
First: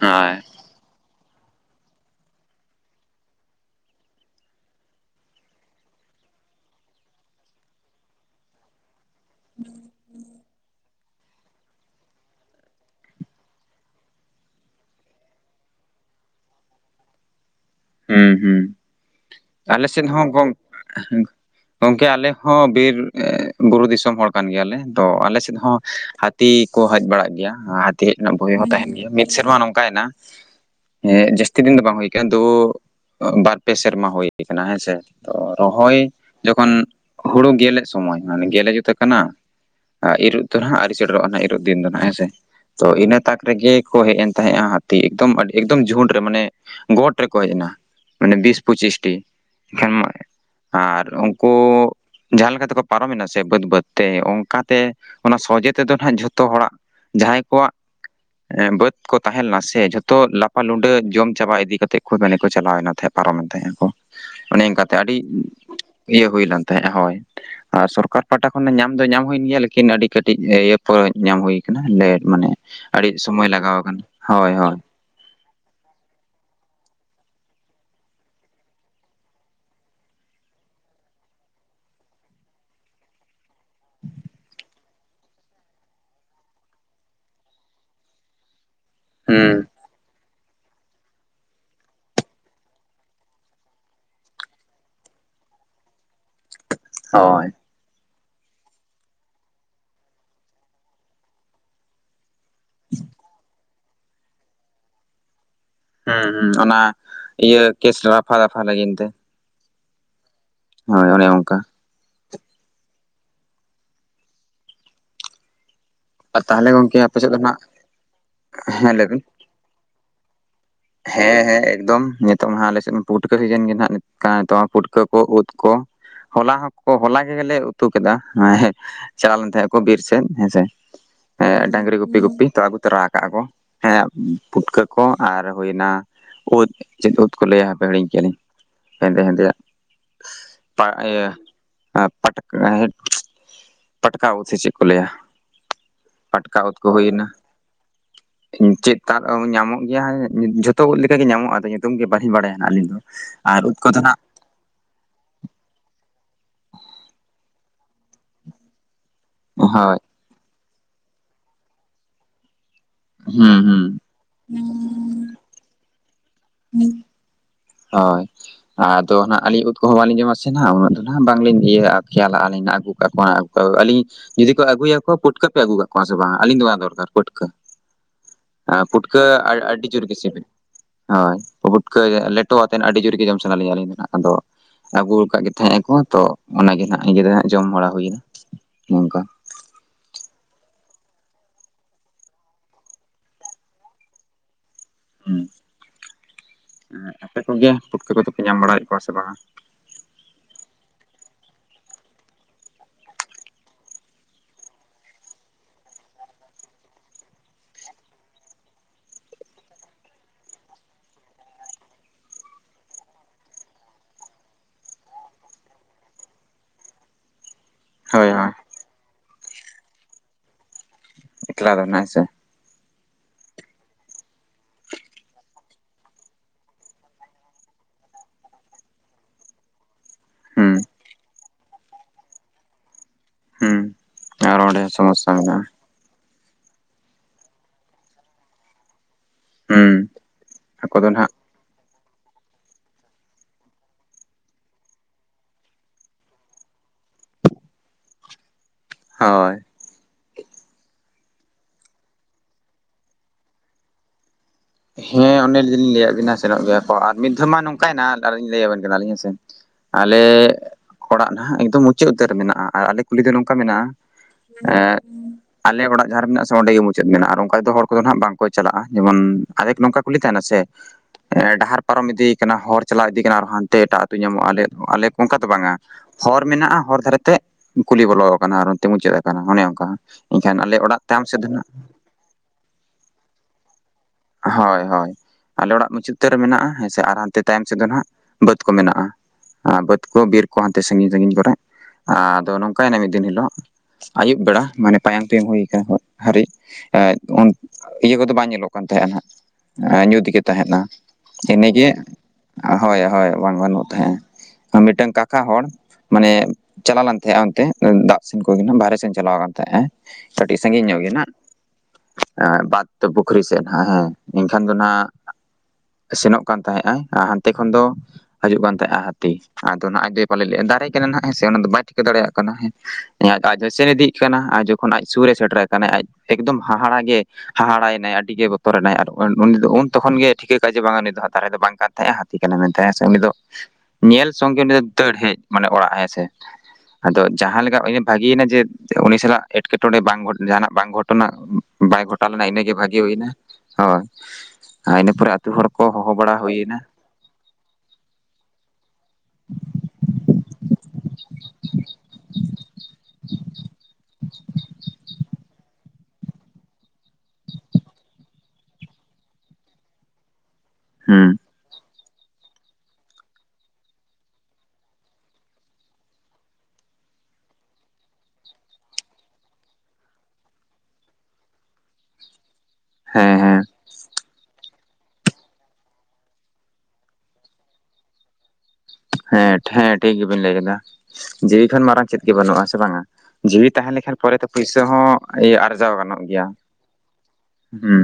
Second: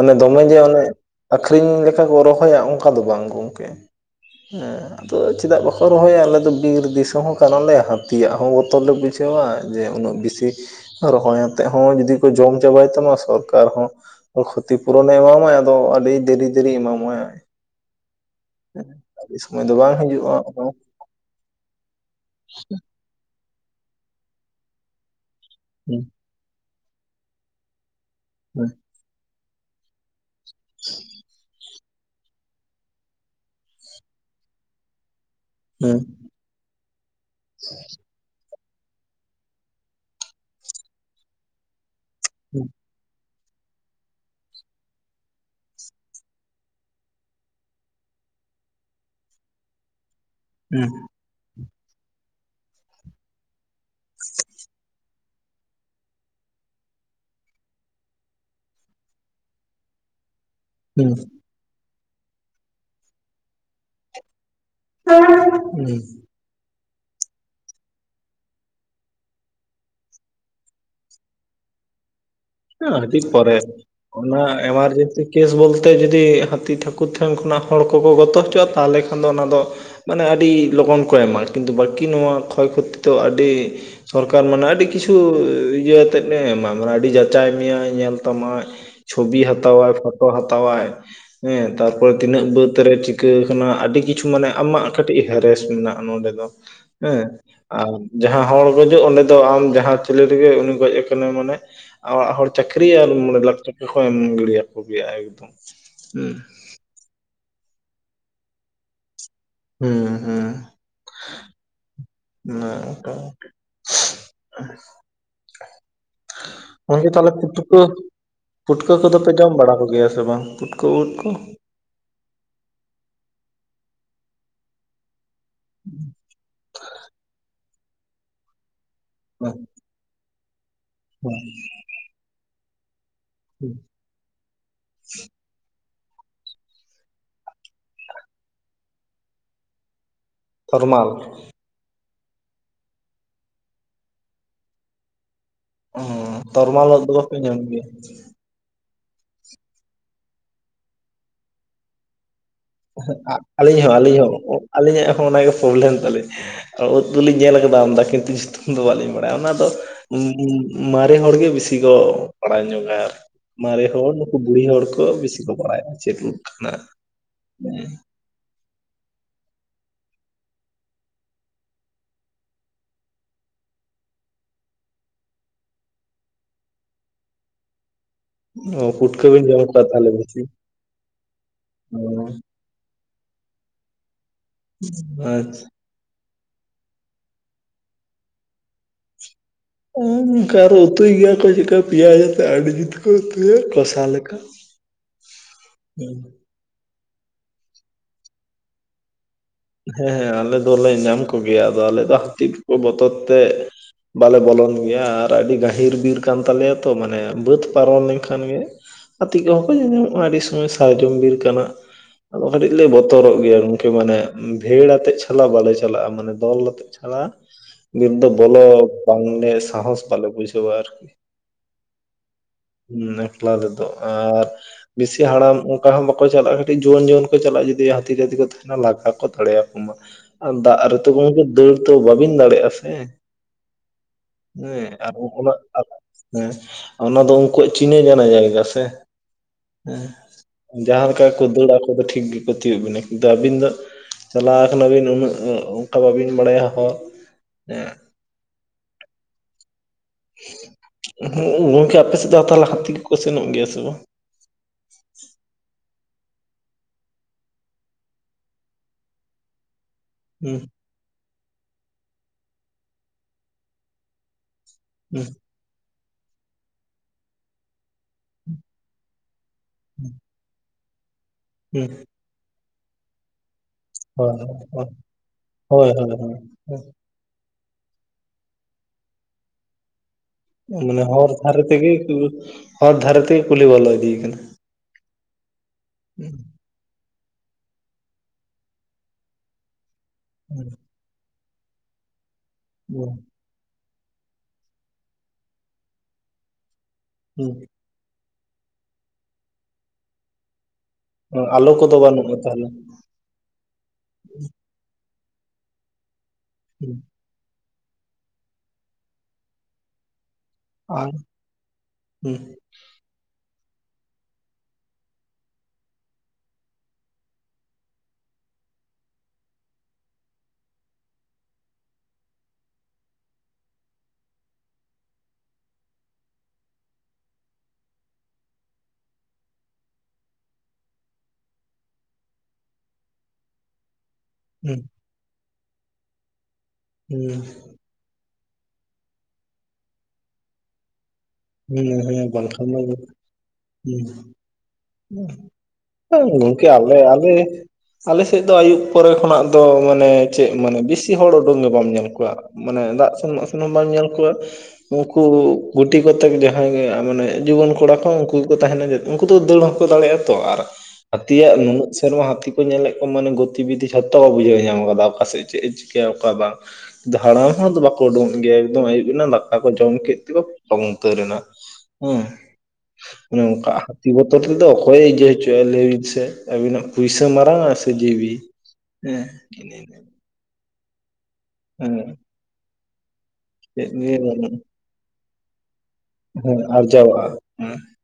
[SPEAKER 2] ᱚᱱᱮ
[SPEAKER 1] ᱦᱳᱭ
[SPEAKER 2] ᱫᱚᱢᱮ ᱡᱮ ᱚᱱᱮ ᱟᱠᱷᱨᱤᱧ ᱞᱮᱠᱟ ᱨᱚᱦᱚᱭᱟ ᱚᱜᱠᱟ ᱫᱚ ᱵᱟᱝ ᱜᱚᱢᱠᱮ, ᱦᱮᱸ ᱟᱫᱚ ᱪᱮᱫᱟᱜ ᱵᱟᱠᱚ ᱨᱚᱦᱚᱭᱟ ᱟᱞᱮ ᱫᱚ ᱵᱤᱨ ᱫᱤᱥᱚᱢ ᱦᱚᱸ ᱠᱟᱱᱟ ᱞᱮ ᱦᱟᱹᱛᱤᱭᱟᱜ ᱦᱚᱸ ᱵᱚ ᱵᱚᱛᱚᱨ ᱞᱮ ᱵᱩᱡᱷᱟᱹᱣᱟ ᱡᱮ ᱩᱱᱟᱹᱜ ᱵᱤᱥᱤ ᱨᱚᱦᱚᱭ ᱟᱛᱮᱫ ᱦᱚᱸ ᱡᱩᱫᱤ ᱠᱚ ᱡᱚᱢ ᱪᱟᱵᱟᱭ ᱛᱟᱢᱟ ᱥᱚᱨᱠᱟᱨ ᱦᱚᱸ ᱠᱷᱚᱛᱤ ᱯᱩᱨᱩᱨᱚᱱᱮ ᱮᱢᱟᱢᱟᱭ ᱟᱫᱚ ᱟᱹᱰᱤ ᱫᱮᱨᱤ ᱫᱮᱨᱤᱭ ᱮᱢᱟᱢᱟᱭ ᱾
[SPEAKER 1] ᱦᱩᱸ ᱦᱩᱸ
[SPEAKER 2] [unintelligible] ᱫᱚ
[SPEAKER 1] ᱟᱞᱮ
[SPEAKER 2] ᱵᱟᱝ
[SPEAKER 1] ᱥᱮᱫ ᱦᱚᱸ
[SPEAKER 2] ᱦᱤᱡᱩᱜᱼᱟ
[SPEAKER 1] ᱜᱚᱢ
[SPEAKER 2] ᱦᱩᱸ
[SPEAKER 1] ᱜᱚᱢᱠᱮ ᱟᱞᱮ ᱦᱚᱸ ᱵᱤᱨ ᱵᱩᱨᱩ ᱫᱤᱥᱚᱢ ᱦᱚᱲ ᱠᱟᱱ ᱜᱮᱭᱟᱞᱮ ᱛᱚ ᱟᱞᱮ ᱥᱮᱫ ᱦᱚᱸ
[SPEAKER 2] ᱦᱩᱸ
[SPEAKER 1] ᱦᱟᱹᱛᱤ ᱠᱚ ᱦᱮᱡ ᱵᱟᱲᱟᱜ ᱜᱮᱭᱟ ᱾ ᱛᱮᱫ ᱨᱮᱱᱟᱜ ᱵᱳᱭ ᱦᱚᱸ ᱛᱟᱦᱮᱱ ᱜᱮᱭᱟ ᱢᱤᱫ ᱥᱮᱨᱢᱟ ᱱᱚᱝᱠᱟᱭᱮᱱᱟ ᱦᱮᱸ ᱡᱟᱹᱥᱛᱤ ᱫᱤᱱ ᱫᱚ ᱵᱟᱝ ᱦᱳᱭ ᱠᱤᱱᱫᱩ ᱵᱟᱨ ᱯᱮ ᱥᱮᱨᱢᱟ ᱦᱩᱭᱩ ᱟᱠᱟᱱᱟ ᱦᱮᱸᱥᱮ
[SPEAKER 2] ᱦᱩᱸ
[SPEAKER 1] ᱨᱚᱦᱚᱭ ᱡᱚᱠᱷᱚᱱ ᱦᱩᱲᱩ ᱜᱮᱞᱮᱫ ᱥᱚᱢᱚᱭ ᱢᱟᱱᱮ ᱜᱮᱞᱮᱫ ᱡᱚᱛᱚ, ᱠᱟᱱᱟ ᱤᱨᱚᱜ ᱫᱚ ᱱᱟᱜ ᱟᱹᱣᱨᱤ ᱥᱮᱴᱮᱨᱚᱜᱼᱟ ᱦᱚᱸ ᱤᱨᱚᱜ ᱫᱤᱱ ᱫᱚ ᱱᱟᱜ ᱦᱮᱸᱥᱮ ᱛᱚ ᱤᱱᱟᱹ ᱛᱟᱠ ᱨᱮ ᱜᱮ ᱠᱚ ᱦᱮᱡ ᱮᱱ ᱛᱟᱦᱮᱸᱼᱟ ᱦᱟᱹᱛᱤ ᱮᱠᱫᱚᱢ ᱮᱠᱫᱚᱢ ᱡᱷᱩᱸᱴ ᱨᱮ ᱢᱟᱱᱮ ᱜᱚᱴ ᱨᱮ ᱠᱚ ᱦᱮᱡ ᱮᱱᱟ ᱾ ᱢᱟᱱᱮ ᱵᱤᱥ ᱯᱚᱪᱤᱥᱴᱤ [inaudible]
[SPEAKER 2] ᱦᱩᱸ
[SPEAKER 1] ᱟᱨ ᱩᱱᱠᱩ ᱡᱟᱦᱟᱸ ᱞᱮᱠᱟ ᱯᱟᱨᱚᱢᱮᱱᱟ ᱥᱮ ᱵᱟᱹᱫᱽ ᱵᱟᱹᱫᱽᱛᱮ ᱚᱝᱠᱟ ᱛᱮ ᱥᱚᱡᱷᱮ ᱛᱮ ᱫᱚ ᱱᱟᱜ ᱡᱷᱚᱛᱚ ᱦᱚᱲᱟᱜ, ᱡᱟᱦᱟᱸᱭ ᱠᱚᱣᱟᱜ ᱵᱟᱹᱫᱽ ᱠᱚ ᱛᱟᱦᱮᱸ ᱞᱮᱱᱟ ᱥᱮ ᱡᱷᱚᱛᱚ ᱞᱟ ᱞᱩᱸᱰᱟᱹ
[SPEAKER 2] ᱦᱩᱸ
[SPEAKER 1] ᱡᱚᱢ ᱪᱟᱵᱟ ᱤᱫᱤ ᱠᱟᱛᱮᱜ ᱢᱮᱱᱮ ᱠᱚ ᱪᱟᱞᱟᱣᱱᱟ ᱛᱟᱦᱮᱸ ᱠᱚ ᱯᱟᱨᱚᱢᱮᱱ ᱛᱟᱦᱮᱸᱜ ᱠᱚ ᱚᱱᱮ ᱚᱝᱠᱟ ᱾ ᱟᱹᱰᱤ
[SPEAKER 2] ᱦᱩᱸ
[SPEAKER 1] ᱤᱭᱟᱹ ᱦᱳᱭ ᱞᱮᱱ ᱛᱟᱦᱮᱸᱜ ᱦᱳᱭ, ᱟᱨ ᱥᱚᱨᱠᱟᱨ ᱯᱟᱦᱴᱟ ᱠᱷᱚᱱᱟᱜ ᱧᱟᱢ ᱫᱚ ᱧᱟᱢ ᱦᱩᱭᱮᱱ ᱜᱮᱭᱟ ᱞᱮᱠᱤᱱ ᱟᱹᱰᱤ ᱠᱟᱹᱴᱤᱡ ᱤᱭᱟᱹ ᱯᱚᱨᱮ ᱧᱟᱢ ᱦᱩᱭ ᱠᱟᱱᱟ ᱞᱮᱴ ᱢᱟᱱᱮ
[SPEAKER 2] ᱦᱮᱸ, ᱟᱹᱰᱤ
[SPEAKER 1] ᱥᱚᱢᱚᱭ
[SPEAKER 2] ᱯᱚᱨᱮ
[SPEAKER 1] ᱞᱟᱜᱟᱣ ᱟᱠᱟᱱᱟ
[SPEAKER 2] ᱚᱱᱟ
[SPEAKER 1] ᱦᱳᱭ ᱦᱳᱭ
[SPEAKER 2] ᱮᱢᱟᱨᱡᱮᱱᱥᱤ ᱠᱮᱥ ᱵᱚᱞᱛᱮ ᱡᱩᱫᱤ ᱦᱟᱹᱛᱤ ᱴᱷᱟᱹᱠᱩᱨ ᱴᱷᱮᱱ ᱠᱷᱚᱱᱟᱜ ᱦᱚᱲ ᱠᱚ ᱠᱚ ᱜᱚᱛᱚ ᱦᱚᱪᱚᱜᱣᱟᱜᱼᱟ ᱛᱟᱦᱚᱞᱮ ᱠᱷᱟᱱ ᱫᱚ ᱚᱱᱟ ᱫᱚ ᱢᱟᱱᱮ ᱟᱹᱰᱤ ᱞᱚᱜᱚᱱ ᱮᱢᱟ ᱠᱤᱱᱛᱩ ᱵᱟᱠᱤ ᱱᱚᱣᱟ ᱠᱷᱚᱭ ᱠᱷᱚᱛᱤ ᱫᱚ ᱟᱹᱰᱤ ᱥᱚᱨᱠᱟᱨ ᱢᱟᱱᱮ ᱟᱹᱰᱤ ᱠᱤᱪᱷᱩ ᱤᱭᱟᱹ ᱟᱛᱮᱫ ᱮ ᱮᱢᱟ ᱢᱟᱱᱮ ᱟᱹᱰᱤ ᱡᱟ ᱪᱟᱭ ᱢᱮᱭᱟᱭ ᱧᱮᱞ ᱛᱟᱢᱟᱭ ᱪᱷᱚᱵᱤ
[SPEAKER 1] ᱦᱩᱸ
[SPEAKER 2] ᱦᱟᱛᱟᱣᱟᱭ ᱯᱷᱳᱴᱳ ᱦᱟᱛᱟᱣᱟᱭ, ᱦᱮᱸ ᱛᱟᱨᱯᱚᱨᱮ ᱛᱤᱱᱟᱹᱜ ᱵᱟᱹᱫᱽ ᱨᱮ ᱪᱤᱠᱟᱹ ᱟᱠᱟᱱᱟ ᱟᱹᱰᱤ ᱠᱤᱪᱷᱩ ᱢᱟᱱᱮ ᱟᱢᱟᱜ ᱠᱟᱹᱴᱤᱡ ᱦᱮᱨᱮᱥ ᱢᱮᱱᱟᱜᱼᱟ ᱱᱚᱸᱰᱮ ᱫᱚ ᱾
[SPEAKER 1] [inaudible]
[SPEAKER 2] ᱦᱮᱸ ᱟᱨ ᱡᱟᱦᱟᱸ ᱦᱚᱲ ᱜᱚᱡᱚᱜ ᱚᱸᱰᱮ ᱫᱚ ᱟᱢ ᱡᱟᱦᱟᱸ ᱪᱤᱞᱤ ᱨᱮᱜᱮ ᱩᱱᱤ ᱜᱚᱡ ᱟᱠᱟᱱᱟᱭ ᱢᱟᱱᱮ ᱚᱲᱟᱜ ᱦᱚᱲ ᱪᱟᱠᱨᱤ ᱟᱨ ᱢᱟᱱᱮ ᱢᱚᱬᱮ ᱞᱟᱠ ᱴᱟᱠᱟ ᱠᱚ ᱮᱢ ᱜᱤᱲᱤᱭᱟᱠᱚ ᱜᱮᱭᱟ ᱮᱠᱫᱚᱢ ᱾
[SPEAKER 1] ᱦᱩᱸ ᱦᱩᱸ ᱚᱱᱟ ᱤᱭᱟᱹ ᱠᱮᱥ ᱨᱟᱯᱷᱟ-ᱫᱟᱯᱷᱟ ᱞᱟᱹᱜᱤᱫ ᱛᱮ᱾
[SPEAKER 2] ᱦᱩᱸ ᱦᱩᱸ᱾
[SPEAKER 1] ᱦᱳᱭ ᱚᱱᱮ ᱚᱱᱠᱟ᱾
[SPEAKER 2] ᱚᱱᱮ ᱢᱚᱴᱟᱢᱩᱴᱤ
[SPEAKER 1] ᱟᱨ ᱛᱟᱦᱚᱞᱮ ᱜᱚᱝᱠᱮ
[SPEAKER 2] ᱜᱚᱢᱠᱮ
[SPEAKER 1] ᱟᱯᱮ ᱥᱮᱫ
[SPEAKER 2] ᱛᱟᱦᱞᱮ
[SPEAKER 1] ᱫᱚ ᱱᱟᱜ
[SPEAKER 2] [unintelligible] ᱯᱩᱴᱠᱟᱹ
[SPEAKER 1] ᱦᱮᱸ ᱞᱟᱹᱭ
[SPEAKER 2] ᱠᱚᱫᱚ
[SPEAKER 1] ᱵᱤᱱ
[SPEAKER 2] ᱯᱮ ᱡᱚᱢ ᱵᱟᱲᱟ ᱠᱚᱜᱮᱭᱟ ᱥᱮ ᱵᱟᱝ? ᱯᱩᱴᱠᱟᱹ ᱩᱫ ᱠᱚ
[SPEAKER 1] ᱦᱮᱸ ᱦᱮᱸ ᱮᱠᱫᱚᱢ, ᱱᱤᱛᱚᱜ ᱢᱟ ᱦᱟᱸᱜ ᱟᱞᱮᱥᱮᱫ ᱯᱩᱴᱠᱟᱹ ᱥᱤᱡᱤᱱ ᱜᱮ ᱱᱟᱦᱟᱜ ᱱᱤᱛᱚ ᱯᱩᱴᱠᱟᱹ ᱠᱚ ᱳᱫᱽ ᱠᱚ, ᱦᱚᱞᱟ ᱦᱚᱸᱠᱚ ᱦᱚᱞᱟ ᱜᱮᱜᱮᱞᱮ ᱩᱛᱩ ᱠᱮᱫᱟ ᱦᱮ ᱦᱮᱸ ᱪᱟᱞᱟᱣ ᱞᱮᱱ
[SPEAKER 2] ᱦᱮᱸ
[SPEAKER 1] ᱛᱟᱦᱮᱸᱫ ᱟᱠᱚ ᱵᱤᱨ ᱥᱮᱫ ᱦᱮᱸᱥᱮ?
[SPEAKER 2] ᱦᱮᱸ
[SPEAKER 1] ᱮᱸᱜ ᱰᱟᱝᱨᱤ ᱜᱩᱯᱤ ᱜᱩᱯᱤ ᱛᱚ ᱟᱜᱩ ᱛᱚᱨᱟᱜ ᱠᱟᱜᱼᱟ ᱠᱚ ᱦᱮᱸ ᱯᱩᱴᱠᱟᱹ ᱠᱚ ᱟᱨ ᱦᱳᱭᱱᱟ ᱳᱫᱽ ᱪᱮᱫ ᱳᱫᱽ ᱠᱚ ᱞᱟᱹᱭᱟ ᱦᱟᱯᱮ ᱦᱤᱲᱤᱧ ᱠᱮᱜ-ᱟᱞᱤᱧ ᱦᱮᱸᱫᱮ ᱦᱮᱸᱫᱮᱭᱟᱜ᱾ ᱯᱟ
[SPEAKER 2] ᱛᱚᱨᱢᱟᱞ
[SPEAKER 1] ᱤᱭᱟᱹ ᱯᱟᱴ ᱦᱮᱸᱫ ᱯᱟᱴᱠᱟ ᱳᱫᱽ ᱥᱮ ᱪᱮᱫ ᱠᱚ ᱞᱟᱹᱭᱟ?
[SPEAKER 2] ᱚᱸ
[SPEAKER 1] ᱯᱟᱴᱠᱟ ᱩᱫ
[SPEAKER 2] ᱛᱚᱨᱚᱢᱟᱞ
[SPEAKER 1] ᱠᱚ
[SPEAKER 2] ᱳᱫᱽ ᱫᱚ
[SPEAKER 1] ᱦᱩᱭᱱᱟ
[SPEAKER 2] ᱵᱟᱯᱮ ᱧᱟᱢ ᱜᱮᱭᱟ?
[SPEAKER 1] ᱪᱮᱫ ᱛᱟᱨ ᱧᱟᱢᱚᱜ ᱜᱮᱭᱟ, ᱡᱷᱚᱛᱚ ᱳᱫᱽ ᱞᱮᱠᱟ ᱜᱮ ᱧᱟᱢᱚᱜ ᱜᱮᱭᱟ ᱟᱫᱚ ᱧᱩᱛᱩᱢ ᱜᱮ ᱵᱟᱹᱧ ᱵᱟᱲᱟᱭᱟ᱾ ᱟᱹᱞᱤᱧ ᱫᱚ
[SPEAKER 2] ᱦᱮᱸᱜ ᱟ-
[SPEAKER 1] ᱟᱨ ᱩᱫ
[SPEAKER 2] ᱟᱞᱤᱧ ᱦᱚᱸ
[SPEAKER 1] ᱠᱚᱫᱚ ᱱᱟᱜ
[SPEAKER 2] ᱟᱞᱤᱧ ᱦᱚᱸ᱾ ᱟᱹᱞᱤᱧᱟᱜ ᱦᱚᱸ ᱚᱱᱟᱜᱮ ᱯᱨᱚᱵᱞᱮᱢ ᱛᱟᱞᱤᱧ, ᱳᱫᱽ ᱫᱚᱞᱤᱧ ᱧᱮᱞ ᱠᱟᱫᱟ ᱟᱢᱫᱟ ᱠᱤᱱᱛᱩ ᱧᱩᱛᱩᱢ ᱫᱚ ᱵᱟᱞᱤᱧ ᱵᱟᱲᱟᱭᱟ ᱚᱱᱟ ᱫᱚ
[SPEAKER 1] ᱦᱳᱭ
[SPEAKER 2] ᱢᱟᱨᱮ ᱦᱚᱲ ᱜᱮ ᱵᱤᱥᱤ ᱠᱚ ᱵᱟᱲᱟᱭ ᱧᱚᱸᱜᱟ᱾ ᱢᱟᱨᱮ
[SPEAKER 1] ᱦᱩᱸ
[SPEAKER 2] ᱦᱚᱲ ᱱᱩᱠᱩ ᱵᱩᱲᱦᱤ ᱦᱚᱲ ᱠᱚ ᱵᱮᱥᱤ
[SPEAKER 1] ᱦᱩᱸ
[SPEAKER 2] ᱠᱚ ᱵᱟᱲᱟᱭᱟ ᱪᱮᱫ ᱳᱫᱽ ᱠᱟᱱᱟ ᱦᱮᱸ᱾
[SPEAKER 1] ᱦᱚᱭ ᱾ ᱟᱫᱚ ᱱᱟᱦᱟᱸᱜ ᱟᱹᱞᱤᱧ ᱩᱫᱽ ᱠᱚᱦᱚᱸ ᱵᱟᱹᱞᱤᱧ ᱡᱚᱢᱟ ᱥᱮ ᱱᱟᱦᱟᱸᱜ ᱩᱱᱟᱹᱜ ᱫᱚ ᱱᱟᱦᱟᱸᱜ ᱵᱟᱝᱞᱤᱧ ᱤᱭᱟᱹᱟᱜᱼᱟ ᱠᱷᱮᱭᱟᱞᱟᱜᱼᱟᱞᱤᱧ ᱟᱜᱩ ᱠᱟᱜ ᱟᱠᱚ ᱟᱹᱞᱤᱧ ᱡᱩᱫᱤ ᱠᱚ ᱟᱹᱜᱩᱭᱟᱠᱚ ᱯᱩᱴᱠᱟᱹ ᱯᱮ ᱟᱹᱜᱩ ᱠᱟᱫᱱᱠᱚᱣᱟ ᱥᱮ ᱵᱟᱝ ᱟᱹᱞᱤᱧ ᱫᱚ ᱵᱟᱝ ᱫᱚᱨᱠᱟᱨ ᱯᱩᱴᱠᱟᱹ᱾ ᱟᱸ
[SPEAKER 2] ᱚ
[SPEAKER 1] ᱯᱩᱴᱠᱟᱹ
[SPEAKER 2] ᱵᱮᱱ ᱡᱚᱢ ᱠᱚᱣᱟ
[SPEAKER 1] ᱟ-ᱟᱹᱰᱤ ᱡᱳᱨ
[SPEAKER 2] ᱛᱟᱦᱚᱞᱮ
[SPEAKER 1] ᱜᱮ
[SPEAKER 2] ᱵᱮᱥᱤ
[SPEAKER 1] ᱥᱤᱵᱤᱞᱟ ᱦᱳᱭ ᱯᱩᱴᱠᱟᱹ ᱜᱮ
[SPEAKER 2] ᱚ
[SPEAKER 1] ᱞᱮ ᱴᱚ ᱟᱛᱮᱫ ᱟᱹᱰᱤ ᱡᱳᱨᱜᱮ ᱡᱚᱢ ᱥᱟᱱᱟᱞᱤᱧᱟ ᱟᱹᱞᱤᱧ ᱫᱚ ᱦᱟᱸᱜ ᱟᱫᱚ ᱟᱹᱜᱩ ᱠᱟᱫ ᱜᱮ
[SPEAKER 2] ᱟᱪᱪᱷᱟ
[SPEAKER 1] ᱛᱟᱦᱮᱸ ᱟᱠ ᱠᱚ ᱛᱚ ᱚᱱᱟᱜᱮ ᱦᱟᱸᱜ ᱱᱤᱡᱮ ᱫᱚ ᱦᱟᱸᱜ ᱡᱚᱢ ᱵᱟᱲᱟ ᱦᱩᱭᱱᱟ ᱱᱚᱝᱠᱟ᱾
[SPEAKER 2] ᱚᱱᱠᱟ ᱟᱨᱚ ᱩᱛᱩᱭ ᱜᱮᱭᱟ ᱠᱚ ᱪᱮᱫᱠᱟ ᱯᱮᱸᱭᱟᱡᱟᱛᱮ ᱟᱹᱰᱤ ᱡᱩᱫ ᱠᱚ ᱩᱛᱩᱭᱟ ᱠᱚᱥᱟ ᱞᱮᱠᱟ
[SPEAKER 1] [inaudible] ᱦᱩᱸ
[SPEAKER 2] ᱦᱮᱸ
[SPEAKER 1] ᱟᱨ ᱟᱯᱮ ᱠᱚᱜᱮ ᱯᱩᱴᱠᱟᱹ ᱠᱚᱫᱚ ᱯᱮ ᱧᱟᱢ ᱵᱟᱲᱟᱭᱮᱫ ᱠᱚᱣᱟ ᱥᱮ ᱵᱟᱝᱼᱟ?
[SPEAKER 2] ᱦᱮᱸ ᱦᱮᱸ ᱟᱞᱮ ᱫᱚᱞᱮ ᱧᱟᱢ ᱠᱚᱜᱮᱭᱟ ᱟᱫᱚ ᱟᱞᱮ ᱫᱚ ᱦᱟᱹᱛᱤ ᱠᱚ ᱵᱚᱛᱚᱨ ᱛᱮ ᱵᱟᱞᱮ ᱵᱚᱞᱚᱱ ᱜᱮᱭᱟ ᱟᱨ ᱟᱰᱤ ᱜᱟᱹᱦᱤᱨ ᱵᱤᱨ ᱠᱟᱱ ᱛᱟᱞᱮᱭᱟ ᱛᱚ ᱢᱟᱱᱮ ᱵᱟᱹᱫᱽ ᱯᱟᱨᱚᱢ ᱞᱮᱱᱠᱷᱟᱱ ᱜᱮ ᱦᱟᱹᱛᱤ ᱠᱚᱦᱚᱸ ᱠᱚ ᱧᱮᱞ-ᱧᱟᱢᱚᱜᱼᱟ ᱟᱹᱰᱤ ᱥᱚᱢᱚᱭ, ᱥᱟᱨᱡᱚᱢ ᱵᱤᱨ ᱠᱟᱱᱟ ᱟᱫᱚ ᱠᱟᱹᱴᱤᱡ ᱞᱮ ᱵᱚᱛᱚᱨᱚᱜ ᱜᱮᱭᱟ ᱱᱤᱝᱠᱮ ᱢᱟᱱᱮ ᱵᱷᱮᱲ ᱟᱛᱮᱜ ᱪᱷᱟᱲᱟ ᱵᱟᱞᱮ ᱪᱟᱞᱟᱜᱼᱟ ᱢᱟᱱᱮ ᱫᱚᱞ ᱟᱛᱮᱜ ᱪᱷᱟᱲᱟ ᱵᱤᱨ ᱫᱚ
[SPEAKER 1] ᱦᱳᱭ ᱦᱳᱭ
[SPEAKER 2] ᱵᱚᱞᱚ ᱵᱟᱝᱞᱮ ᱥᱟᱸᱦᱚᱥ ᱵᱟᱞᱮ ᱵᱩᱡᱷᱟᱹᱣᱟ ᱟᱨᱠᱤ ᱾
[SPEAKER 1] ᱮᱠᱞᱟ ᱫᱚ ᱱᱟᱜ ᱦᱮᱸᱥᱮ?
[SPEAKER 2] ᱦᱩᱸ ᱮᱠᱞᱟ ᱨᱮᱫᱚ ᱟᱨ ᱵᱮᱥᱤ ᱦᱟᱲᱟᱢ ᱚᱱᱠᱟ ᱦᱚᱸ ᱵᱟᱠᱚ ᱪᱟᱞᱟᱜᱼᱟ, ᱠᱟᱹᱴᱤᱡ ᱡᱩᱣᱟᱹᱱ ᱡᱩᱣᱟᱱ ᱠᱚ ᱪᱟᱞᱟᱜᱼᱟ ᱡᱩᱫᱤ ᱦᱟᱹᱛᱤ ᱜᱮ ᱫᱤ ᱠᱚ ᱛᱟᱦᱮᱱᱟ ᱞᱟᱜᱟ ᱠᱚ ᱫᱟᱲᱮᱭᱟᱠᱚ ᱢᱟ ᱾ ᱟᱨ
[SPEAKER 1] ᱦᱩᱸ
[SPEAKER 2] ᱫᱟᱜ ᱨᱮᱛᱚ ᱜᱚᱢᱠᱮ ᱫᱟᱹᱲ ᱛᱚ ᱵᱟᱵᱤᱱ ᱫᱟᱲᱮᱭᱟᱜᱼᱟ ᱥᱮ ᱦᱮᱸ
[SPEAKER 1] ᱦᱩᱸ ᱟᱨ ᱚᱸᱰᱮ ᱦᱚᱸ
[SPEAKER 2] ᱟᱨ
[SPEAKER 1] ᱥᱚᱢᱚᱥᱥᱟ
[SPEAKER 2] ᱩ-ᱩᱱᱟ.
[SPEAKER 1] ᱢᱮᱱᱟᱜᱼᱟ
[SPEAKER 2] ᱜ ᱦᱮᱸ ᱚᱱᱟ ᱫᱚ ᱩᱱᱠᱩᱣᱟᱜ ᱪᱤᱱᱟᱹ ᱡᱟᱱᱟ ᱡᱟᱭᱜᱟ ᱥᱮ᱾
[SPEAKER 1] ᱦᱩᱸ
[SPEAKER 2] ᱦᱮᱸ
[SPEAKER 1] ᱟᱠᱚ ᱫᱚ
[SPEAKER 2] ᱡᱟᱦᱟᱸ ᱞᱮᱠᱟ
[SPEAKER 1] ᱱᱟᱦᱟᱜ
[SPEAKER 2] ᱜᱮᱠᱚ ᱫᱟᱹᱲᱟ ᱟᱠᱚ ᱫᱚ ᱴᱷᱤᱠ ᱜᱮᱠᱚ ᱛᱤᱭᱳᱜ ᱵᱤᱱᱟ ᱠᱤᱱᱛᱩ ᱟᱹᱵᱤᱱ ᱫᱚ ᱪᱟᱞᱟᱣ ᱟᱠᱟᱱᱟᱵᱤᱱ ᱩᱱᱟᱹᱜ ᱚᱱᱠᱟ ᱵᱟᱵᱤᱱ ᱵᱟᱲᱟᱭᱟ ᱦᱚᱨ ᱮᱸ
[SPEAKER 1] ᱦᱳᱭ ᱾
[SPEAKER 2] [inaudible] ᱦᱩᱸᱜ-ᱩ ᱜᱚᱝᱠᱮ ᱟᱯᱮ ᱥᱮᱫ ᱫᱚ ᱛᱟᱦᱚᱞᱮ ᱦᱟᱹᱛᱤ ᱠᱚ ᱠᱚ ᱥᱮᱱᱚᱜ ᱜᱮᱭᱟ ᱥᱮ ᱵᱟᱝ?
[SPEAKER 1] ᱦᱮᱸ ᱚᱱᱮ ᱞᱤᱧ ᱞᱟᱹᱭᱟᱫ ᱵᱮᱱᱟ ᱥᱮᱱᱚᱜ ᱜᱮᱭᱟ ᱠᱚ ᱟᱨ ᱢᱤᱫ ᱫᱷᱟᱣ ᱢᱟ ᱱᱚᱝᱠᱟᱭᱮᱱᱟ ᱟᱨ ᱞᱤᱧ ᱞᱟᱹᱭᱟᱵᱮᱱ ᱠᱟᱱᱟ ᱞᱤᱧ ᱦᱮᱸ ᱥᱮ ᱾ ᱟᱞᱮ
[SPEAKER 2] ᱦᱩᱸ
[SPEAKER 1] ᱚᱲᱟᱜ ᱱᱟᱦᱟᱜ ᱮᱠᱫᱚᱢ ᱢᱩᱪᱟᱹᱫ ᱩᱛᱟᱹᱨ ᱨᱮ ᱢᱮᱱᱟᱜ-ᱟ ᱟᱨ ᱟᱞᱮ ᱠᱩᱞᱦᱤ ᱫᱚ ᱱᱚᱝᱠᱟ ᱢᱮᱱᱟᱜ-ᱟ [inaudible] ᱮ
[SPEAKER 2] ᱦᱩᱸ ᱾
[SPEAKER 1] ᱟᱞᱮ ᱚᱲᱟᱜ ᱡᱟᱦᱟᱸ ᱨᱮ ᱢᱮᱱᱟᱜ-ᱟ ᱥᱮ ᱚᱸᱰᱮ ᱜᱮ ᱢᱩᱪᱟᱹᱫ ᱢᱮᱱᱟᱜ-ᱟ ᱟᱨ ᱚᱱᱠᱟ ᱛᱮᱫᱚ ᱦᱚᱲ ᱠᱚᱫᱚ ᱱᱟᱜ ᱵᱟᱝᱠᱚ ᱪᱟᱞᱟᱜ-ᱟ ᱾ ᱡᱮᱢᱚᱱ ᱟᱫᱷᱮᱠ ᱱᱚᱝᱠᱟ ᱠᱩᱞᱤ ᱛᱟᱦᱮᱱᱟ ᱥᱮ [inaudible] ᱰᱟᱦᱟᱨ
[SPEAKER 2] ᱦᱩᱸ ᱦᱩᱸ
[SPEAKER 1] ᱯᱟᱨᱚᱢ ᱤᱫᱤ ᱠᱟᱱᱟ ᱦᱚᱨ ᱪᱟᱞᱟᱣ ᱤᱫᱤ ᱠᱟᱱᱟ ᱟᱨ ᱦᱟᱱ ᱛᱮ ᱮᱴᱟᱜ ᱟᱹᱛᱩ
[SPEAKER 2] ᱦᱳᱭ
[SPEAKER 1] ᱧᱟᱢᱚᱜ-ᱟ ᱟᱞᱮ
[SPEAKER 2] ᱦᱳᱭ
[SPEAKER 1] ᱟᱞᱮ ᱚᱱᱠᱟ ᱫᱚ ᱵᱟᱝᱟ
[SPEAKER 2] ᱦᱳᱭ ᱦᱳᱭ ᱦᱳᱭ
[SPEAKER 1] ᱦᱚᱨ ᱢᱮᱱᱟᱜ-ᱟ ᱦᱚᱨ ᱫᱷᱟᱨᱮ ᱛᱮ ᱠᱩᱞᱦᱤ ᱵᱚᱞᱚ ᱟᱠᱟᱱᱟ ᱟᱨ ᱚᱱᱛᱮ ᱢᱩᱪᱟᱹᱫ ᱟᱠᱟᱱᱟ ᱚᱱᱮ ᱚᱱᱠᱟ ᱾
[SPEAKER 2] ᱢᱟᱱᱮ ᱦᱚᱨ ᱫᱷᱟᱨᱮ ᱛᱮᱜᱮ ᱦᱚᱨ ᱫᱷᱟᱨᱮ ᱛᱮᱜᱮ ᱠᱩᱞᱦᱤ ᱵᱚᱞᱚ ᱤᱫᱤ ᱟᱠᱟᱱᱟ ᱾
[SPEAKER 1] ᱦᱳᱭ ᱦᱳᱭ ᱟᱞᱮ ᱚᱲᱟᱜ ᱢᱩᱪᱟᱹᱫ ᱩᱛᱟᱹᱨᱮ ᱢᱮᱱᱟᱜ-ᱟ ᱦᱮᱸ ᱥᱮ ᱟᱨ ᱦᱟᱱᱛᱮ ᱛᱟᱭᱚᱢ ᱥᱮᱫ ᱫᱚ ᱦᱟᱸᱜ ᱵᱟᱹᱫᱽ ᱠᱚ ᱢᱮᱱᱟᱜ-ᱟ ᱾ ᱵᱟᱹᱫ ᱠᱚ ᱵᱤᱨ ᱠᱚ ᱦᱟᱱᱛᱮ ᱥᱟᱺᱜᱤᱧ ᱥᱟᱺᱜᱤᱧ ᱠᱚᱨᱮ ᱟᱫᱚ ᱱᱚᱝᱠᱟᱭᱮᱱᱟ
[SPEAKER 2] ᱦᱩᱸ
[SPEAKER 1] ᱢᱤᱫ ᱫᱤᱱ ᱦᱤᱞᱳᱜ ᱟᱹᱭᱩᱵ ᱵᱮᱲᱟ ᱢᱟᱱᱮ ᱯᱟᱭᱟᱢ ᱯᱤᱭᱟᱹᱢ ᱦᱩᱭ ᱟᱠᱟᱱ ᱦᱟᱹᱨᱤᱡ
[SPEAKER 2] ᱦᱩᱸ ᱾
[SPEAKER 1] ᱤᱭᱟᱹ ᱠᱚᱫᱚ ᱵᱟᱝ ᱧᱮᱞᱚᱜ ᱠᱟᱱ ᱛᱟᱦᱮᱸᱜ ᱟ ᱱᱟᱜ [inaudible] ᱧᱩᱛ ᱜᱮ ᱛᱟᱦᱮᱱᱟ
[SPEAKER 2] ᱦᱩᱸ
[SPEAKER 1] ᱾ ᱮᱱᱮ
[SPEAKER 2] ᱟᱞᱚ
[SPEAKER 1] ᱜᱮ
[SPEAKER 2] ᱠᱚᱫᱚ ᱵᱟᱹᱱᱩᱜᱼᱟ ᱛᱟᱦᱚᱞᱮ
[SPEAKER 1] [inaudible] ᱦᱚᱭ ᱦᱚᱭ ᱾ ᱵᱟᱝ ᱜᱟᱱᱟᱜ ᱛᱟᱦᱮᱜ-ᱟ ᱢᱤᱫᱴᱟᱝ ᱠᱟᱠᱟ ᱦᱚᱲ ᱢᱟᱱᱮ
[SPEAKER 2] ᱦᱩᱸ
[SPEAKER 1] ᱪᱟᱞᱟᱣ ᱞᱮᱱ ᱛᱮ ᱦᱟᱸᱜ ᱚᱱᱛᱮ ᱫᱟᱜ ᱥᱮᱱ ᱠᱚ ᱚᱱᱮ ᱵᱟᱦᱨᱮ ᱥᱮᱱ ᱪᱟᱞᱟᱣ ᱠᱟᱱ ᱛᱟᱦᱮᱸᱜ-ᱟᱭ ᱠᱟᱹᱴᱤᱡ ᱥᱟᱺᱜᱤᱧ ᱧᱚᱜ
[SPEAKER 2] ᱟᱨ
[SPEAKER 1] ᱜᱮ ᱱᱟᱜ
[SPEAKER 2] ᱦᱩᱸ
[SPEAKER 1] [inaudible] ᱵᱟᱸᱫ ᱛᱚ ᱯᱩᱠᱷᱨᱤ ᱛᱮ ᱦᱟᱜ ᱦᱮᱸ ᱮᱱᱠᱷᱟᱱ ᱫᱚ ᱱᱟᱜ [inaudible] ᱥᱮᱱᱚᱜ ᱠᱟᱱ ᱛᱟᱦᱮᱸᱫᱟᱭ ᱟᱨ ᱦᱟᱱᱛᱮ ᱠᱷᱚᱱ ᱫᱚ ᱦᱟᱹᱡᱩᱜ ᱠᱟᱱ ᱛᱟᱦᱮᱸᱜ-ᱟᱭ ᱦᱟᱹᱛᱤ ᱾ ᱟᱫᱚ ᱱᱟᱜ ᱟᱡ ᱫᱚᱭ ᱯᱟᱞᱮ ᱞᱟᱹᱭᱮᱫ-ᱟᱭ ᱫᱟᱨᱮ ᱠᱟᱱᱟ ᱱᱟᱜ ᱦᱮᱸ ᱥᱮ ᱚᱱᱟ ᱫᱚ ᱵᱟᱭ ᱴᱷᱤᱠᱟᱹ ᱫᱟᱲᱮᱭᱟᱜ ᱠᱟᱱᱟ ᱦᱮᱸ ᱟᱡ ᱫᱚ ᱥᱮᱱ ᱤᱫᱤᱜ ᱠᱟᱱᱟ ᱟᱨ ᱡᱚᱠᱷᱚᱱ ᱟᱡ ᱥᱩᱨᱮ ᱥᱮᱴᱮᱨ ᱟᱠᱟᱱᱟᱭ ᱟᱡ ᱮᱠᱫᱚᱢ ᱦᱟᱦᱟᱲᱟ ᱜᱮ ᱦᱟᱦᱟᱲᱟᱭᱮᱱᱟᱭ ᱟᱹᱰᱤ ᱜᱮ ᱵᱚᱛᱚᱨᱮᱱᱟᱭ ᱟᱨ ᱩᱱᱤ ᱫᱚ ᱩᱱ ᱛᱚᱠᱷᱚᱱ ᱜᱮ ᱴᱷᱤᱠᱟᱹ ᱠᱟᱜ-ᱟ ᱡᱮ ᱵᱟᱝ ᱩᱱᱤ ᱫᱚ ᱦᱟᱜ ᱫᱟᱨᱮ ᱫᱚ ᱵᱟᱝ ᱠᱟᱱ ᱛᱟᱦᱮᱸᱜ-ᱟ ᱦᱟᱹᱛᱤ ᱠᱟᱱᱟᱭ ᱢᱮᱱᱛᱮ ᱦᱮᱸ ᱥᱮ ᱩᱱᱤ ᱫᱚ ᱧᱮᱞ ᱥᱚᱝᱜᱮ ᱩᱱᱤ
[SPEAKER 2] ᱦᱩᱸ
[SPEAKER 1] ᱫᱚ ᱫᱟᱹᱲ ᱦᱮᱡ ᱢᱟᱱᱮ ᱚᱲᱟᱜ ᱦᱮᱸᱥᱮ [inaudible] ᱟᱫᱚ
[SPEAKER 2] ᱦᱩᱸ
[SPEAKER 1] ᱡᱟᱦᱟᱸ ᱞᱮᱠᱟ ᱵᱷᱟᱜᱤᱭᱮᱱᱟ ᱡᱮ ᱩᱱᱤ ᱥᱟᱞᱟᱜ ᱮᱴᱠᱮᱴᱚᱬᱮ ᱵᱟᱝ ᱡᱟᱦᱱᱟᱜ ᱵᱟᱝ ᱜᱷᱚᱴᱚᱱᱟ
[SPEAKER 2] ᱦᱩᱸ
[SPEAKER 1] ᱵᱟᱭ ᱜᱷᱚᱴᱟᱣ
[SPEAKER 2] ᱦᱮᱸ
[SPEAKER 1] ᱞᱮᱱᱟ
[SPEAKER 2] ᱵᱟᱝᱠᱷᱟᱱ
[SPEAKER 1] ᱤᱱᱟᱹᱜᱮ
[SPEAKER 2] ᱫᱚ
[SPEAKER 1] ᱵᱷᱟ ᱜᱮ ᱦᱩᱭᱮᱱᱟ ᱦᱳᱭ
[SPEAKER 2] ᱦᱩᱸ
[SPEAKER 1] [inaudible] ᱟᱨ ᱤᱱᱟᱹ ᱯᱚᱨᱮ ᱟᱛᱩ ᱦᱚᱲ ᱠᱚ ᱦᱚᱦᱚ ᱵᱟᱲᱟ ᱦᱩᱭᱮᱱᱟ ᱾
[SPEAKER 2] ᱦᱮ ᱟᱞᱮ ᱟᱞᱮ ᱥᱮᱫ ᱫᱚ ᱟᱹᱭᱩᱵ ᱯᱚᱨᱮ ᱠᱷᱚᱱᱟᱜ ᱫᱚ ᱢᱟᱱᱮ ᱪᱮᱫ ᱢᱟᱱᱮ ᱵᱮᱥᱤ ᱦᱚᱲ ᱩᱰᱩᱝ ᱜᱮ ᱵᱟᱢ ᱧᱮᱞ ᱠᱚᱣᱟ ᱾ ᱢᱟᱱᱮ ᱫᱟᱜ ᱥᱮᱱ ᱥᱮᱱᱚᱜ ᱦᱚᱸ ᱵᱟᱢ ᱧᱮᱞ ᱠᱚᱣᱟ ᱩᱱᱠᱩ ᱛᱮ ᱡᱟᱦᱟᱸᱭ ᱜᱮ ᱢᱟᱱᱮ ᱡᱩᱣᱟᱹᱱ ᱠᱚᱲᱟ ᱠᱚ ᱩᱱᱠᱩ ᱜᱮᱠᱚ ᱛᱟᱦᱮᱱᱟ ᱩᱱᱠᱩ ᱫᱚ ᱫᱟᱹᱲ ᱦᱚᱸᱠᱚ ᱫᱟᱲᱮᱭᱟᱜ-ᱟ ᱛᱚ ᱟᱨ
[SPEAKER 1] ᱦᱩᱸ
[SPEAKER 2] ᱦᱟᱹᱛᱤᱭᱟᱜ ᱱᱩᱱᱟᱹᱜ ᱥᱮᱨᱢᱟ ᱦᱟᱹᱛᱤ ᱧᱮᱞᱮᱫ ᱠᱚᱣᱟ ᱢᱟᱱᱮ ᱜᱚᱛᱤ ᱵᱤᱫᱷᱤ ᱡᱷᱚᱛᱚ ᱠᱚ ᱵᱩᱡᱷᱟᱹᱣ ᱧᱟᱢ ᱠᱟᱫᱟ ᱚᱠᱟᱥᱮᱫ ᱪᱮᱫ ᱮ ᱪᱤᱠᱟᱹᱭᱟ ᱚᱠᱟ ᱵᱟᱝ ᱾ ᱦᱟᱲᱟᱢ ᱦᱚᱲ ᱫᱚ ᱵᱟᱠᱚ ᱩᱰᱩᱝᱚᱜ ᱜᱮᱭᱟ ᱮᱠᱫᱚᱢ ᱟᱹᱭᱩᱵ ᱵᱮᱞᱟ ᱫᱟᱠᱟ ᱠᱚ ᱡᱚᱢ ᱠᱮᱫ ᱛᱮᱠᱚ ᱠᱚᱢ ᱩᱛᱟᱹᱨ ᱮᱱᱟ ᱦᱮᱸ [inaudible]
[SPEAKER 1] ᱦᱮᱸ ᱦᱮᱸ
[SPEAKER 2] ᱱᱚᱝᱠᱟ ᱾ ᱵᱚᱛᱚᱨ ᱛᱮᱫᱚ ᱚᱠᱚᱭᱮ ᱤᱭᱟᱹ ᱦᱚᱪᱚᱜ-ᱟ ᱞᱟᱹᱭ ᱵᱤᱱ ᱥᱮ ᱟᱵᱤᱱᱟᱜ ᱯᱩᱭᱥᱟᱹ ᱢᱟᱨᱟᱝᱟ ᱥᱮ ᱡᱤᱣᱤ ᱾
[SPEAKER 1] ᱦᱮᱸ ᱦᱮᱸ ᱴᱷᱤᱠ ᱜᱮᱵᱤᱱ ᱞᱟᱹᱭ ᱠᱮᱫᱟ ᱡᱤᱣᱤ ᱠᱷᱚᱱ ᱢᱟᱨᱟᱝ
[SPEAKER 2] ᱦᱮᱸ
[SPEAKER 1] ᱪᱮᱫ ᱜᱮ ᱵᱟᱹᱱᱩᱜ-ᱟ ᱥᱮ ᱵᱟᱝᱟ ᱾ ᱡᱤᱣᱤ ᱛᱟᱦᱮ
[SPEAKER 2] ᱪᱮᱫ ᱜᱮ
[SPEAKER 1] ᱞᱮᱠᱷᱟᱱ ᱯᱚᱨᱮ ᱛᱮ ᱯᱩᱭᱥᱟᱹ ᱦᱚᱸ ᱤᱭᱟᱹ ᱟᱨᱡᱟᱣ ᱜᱟᱱᱚᱜ ᱜᱮᱭᱟ
[SPEAKER 2] ᱦᱳᱭ ᱟᱨᱡᱟᱣᱚᱜ-ᱟ ᱦᱮᱸ ᱾
[SPEAKER 1] ᱦᱩᱸ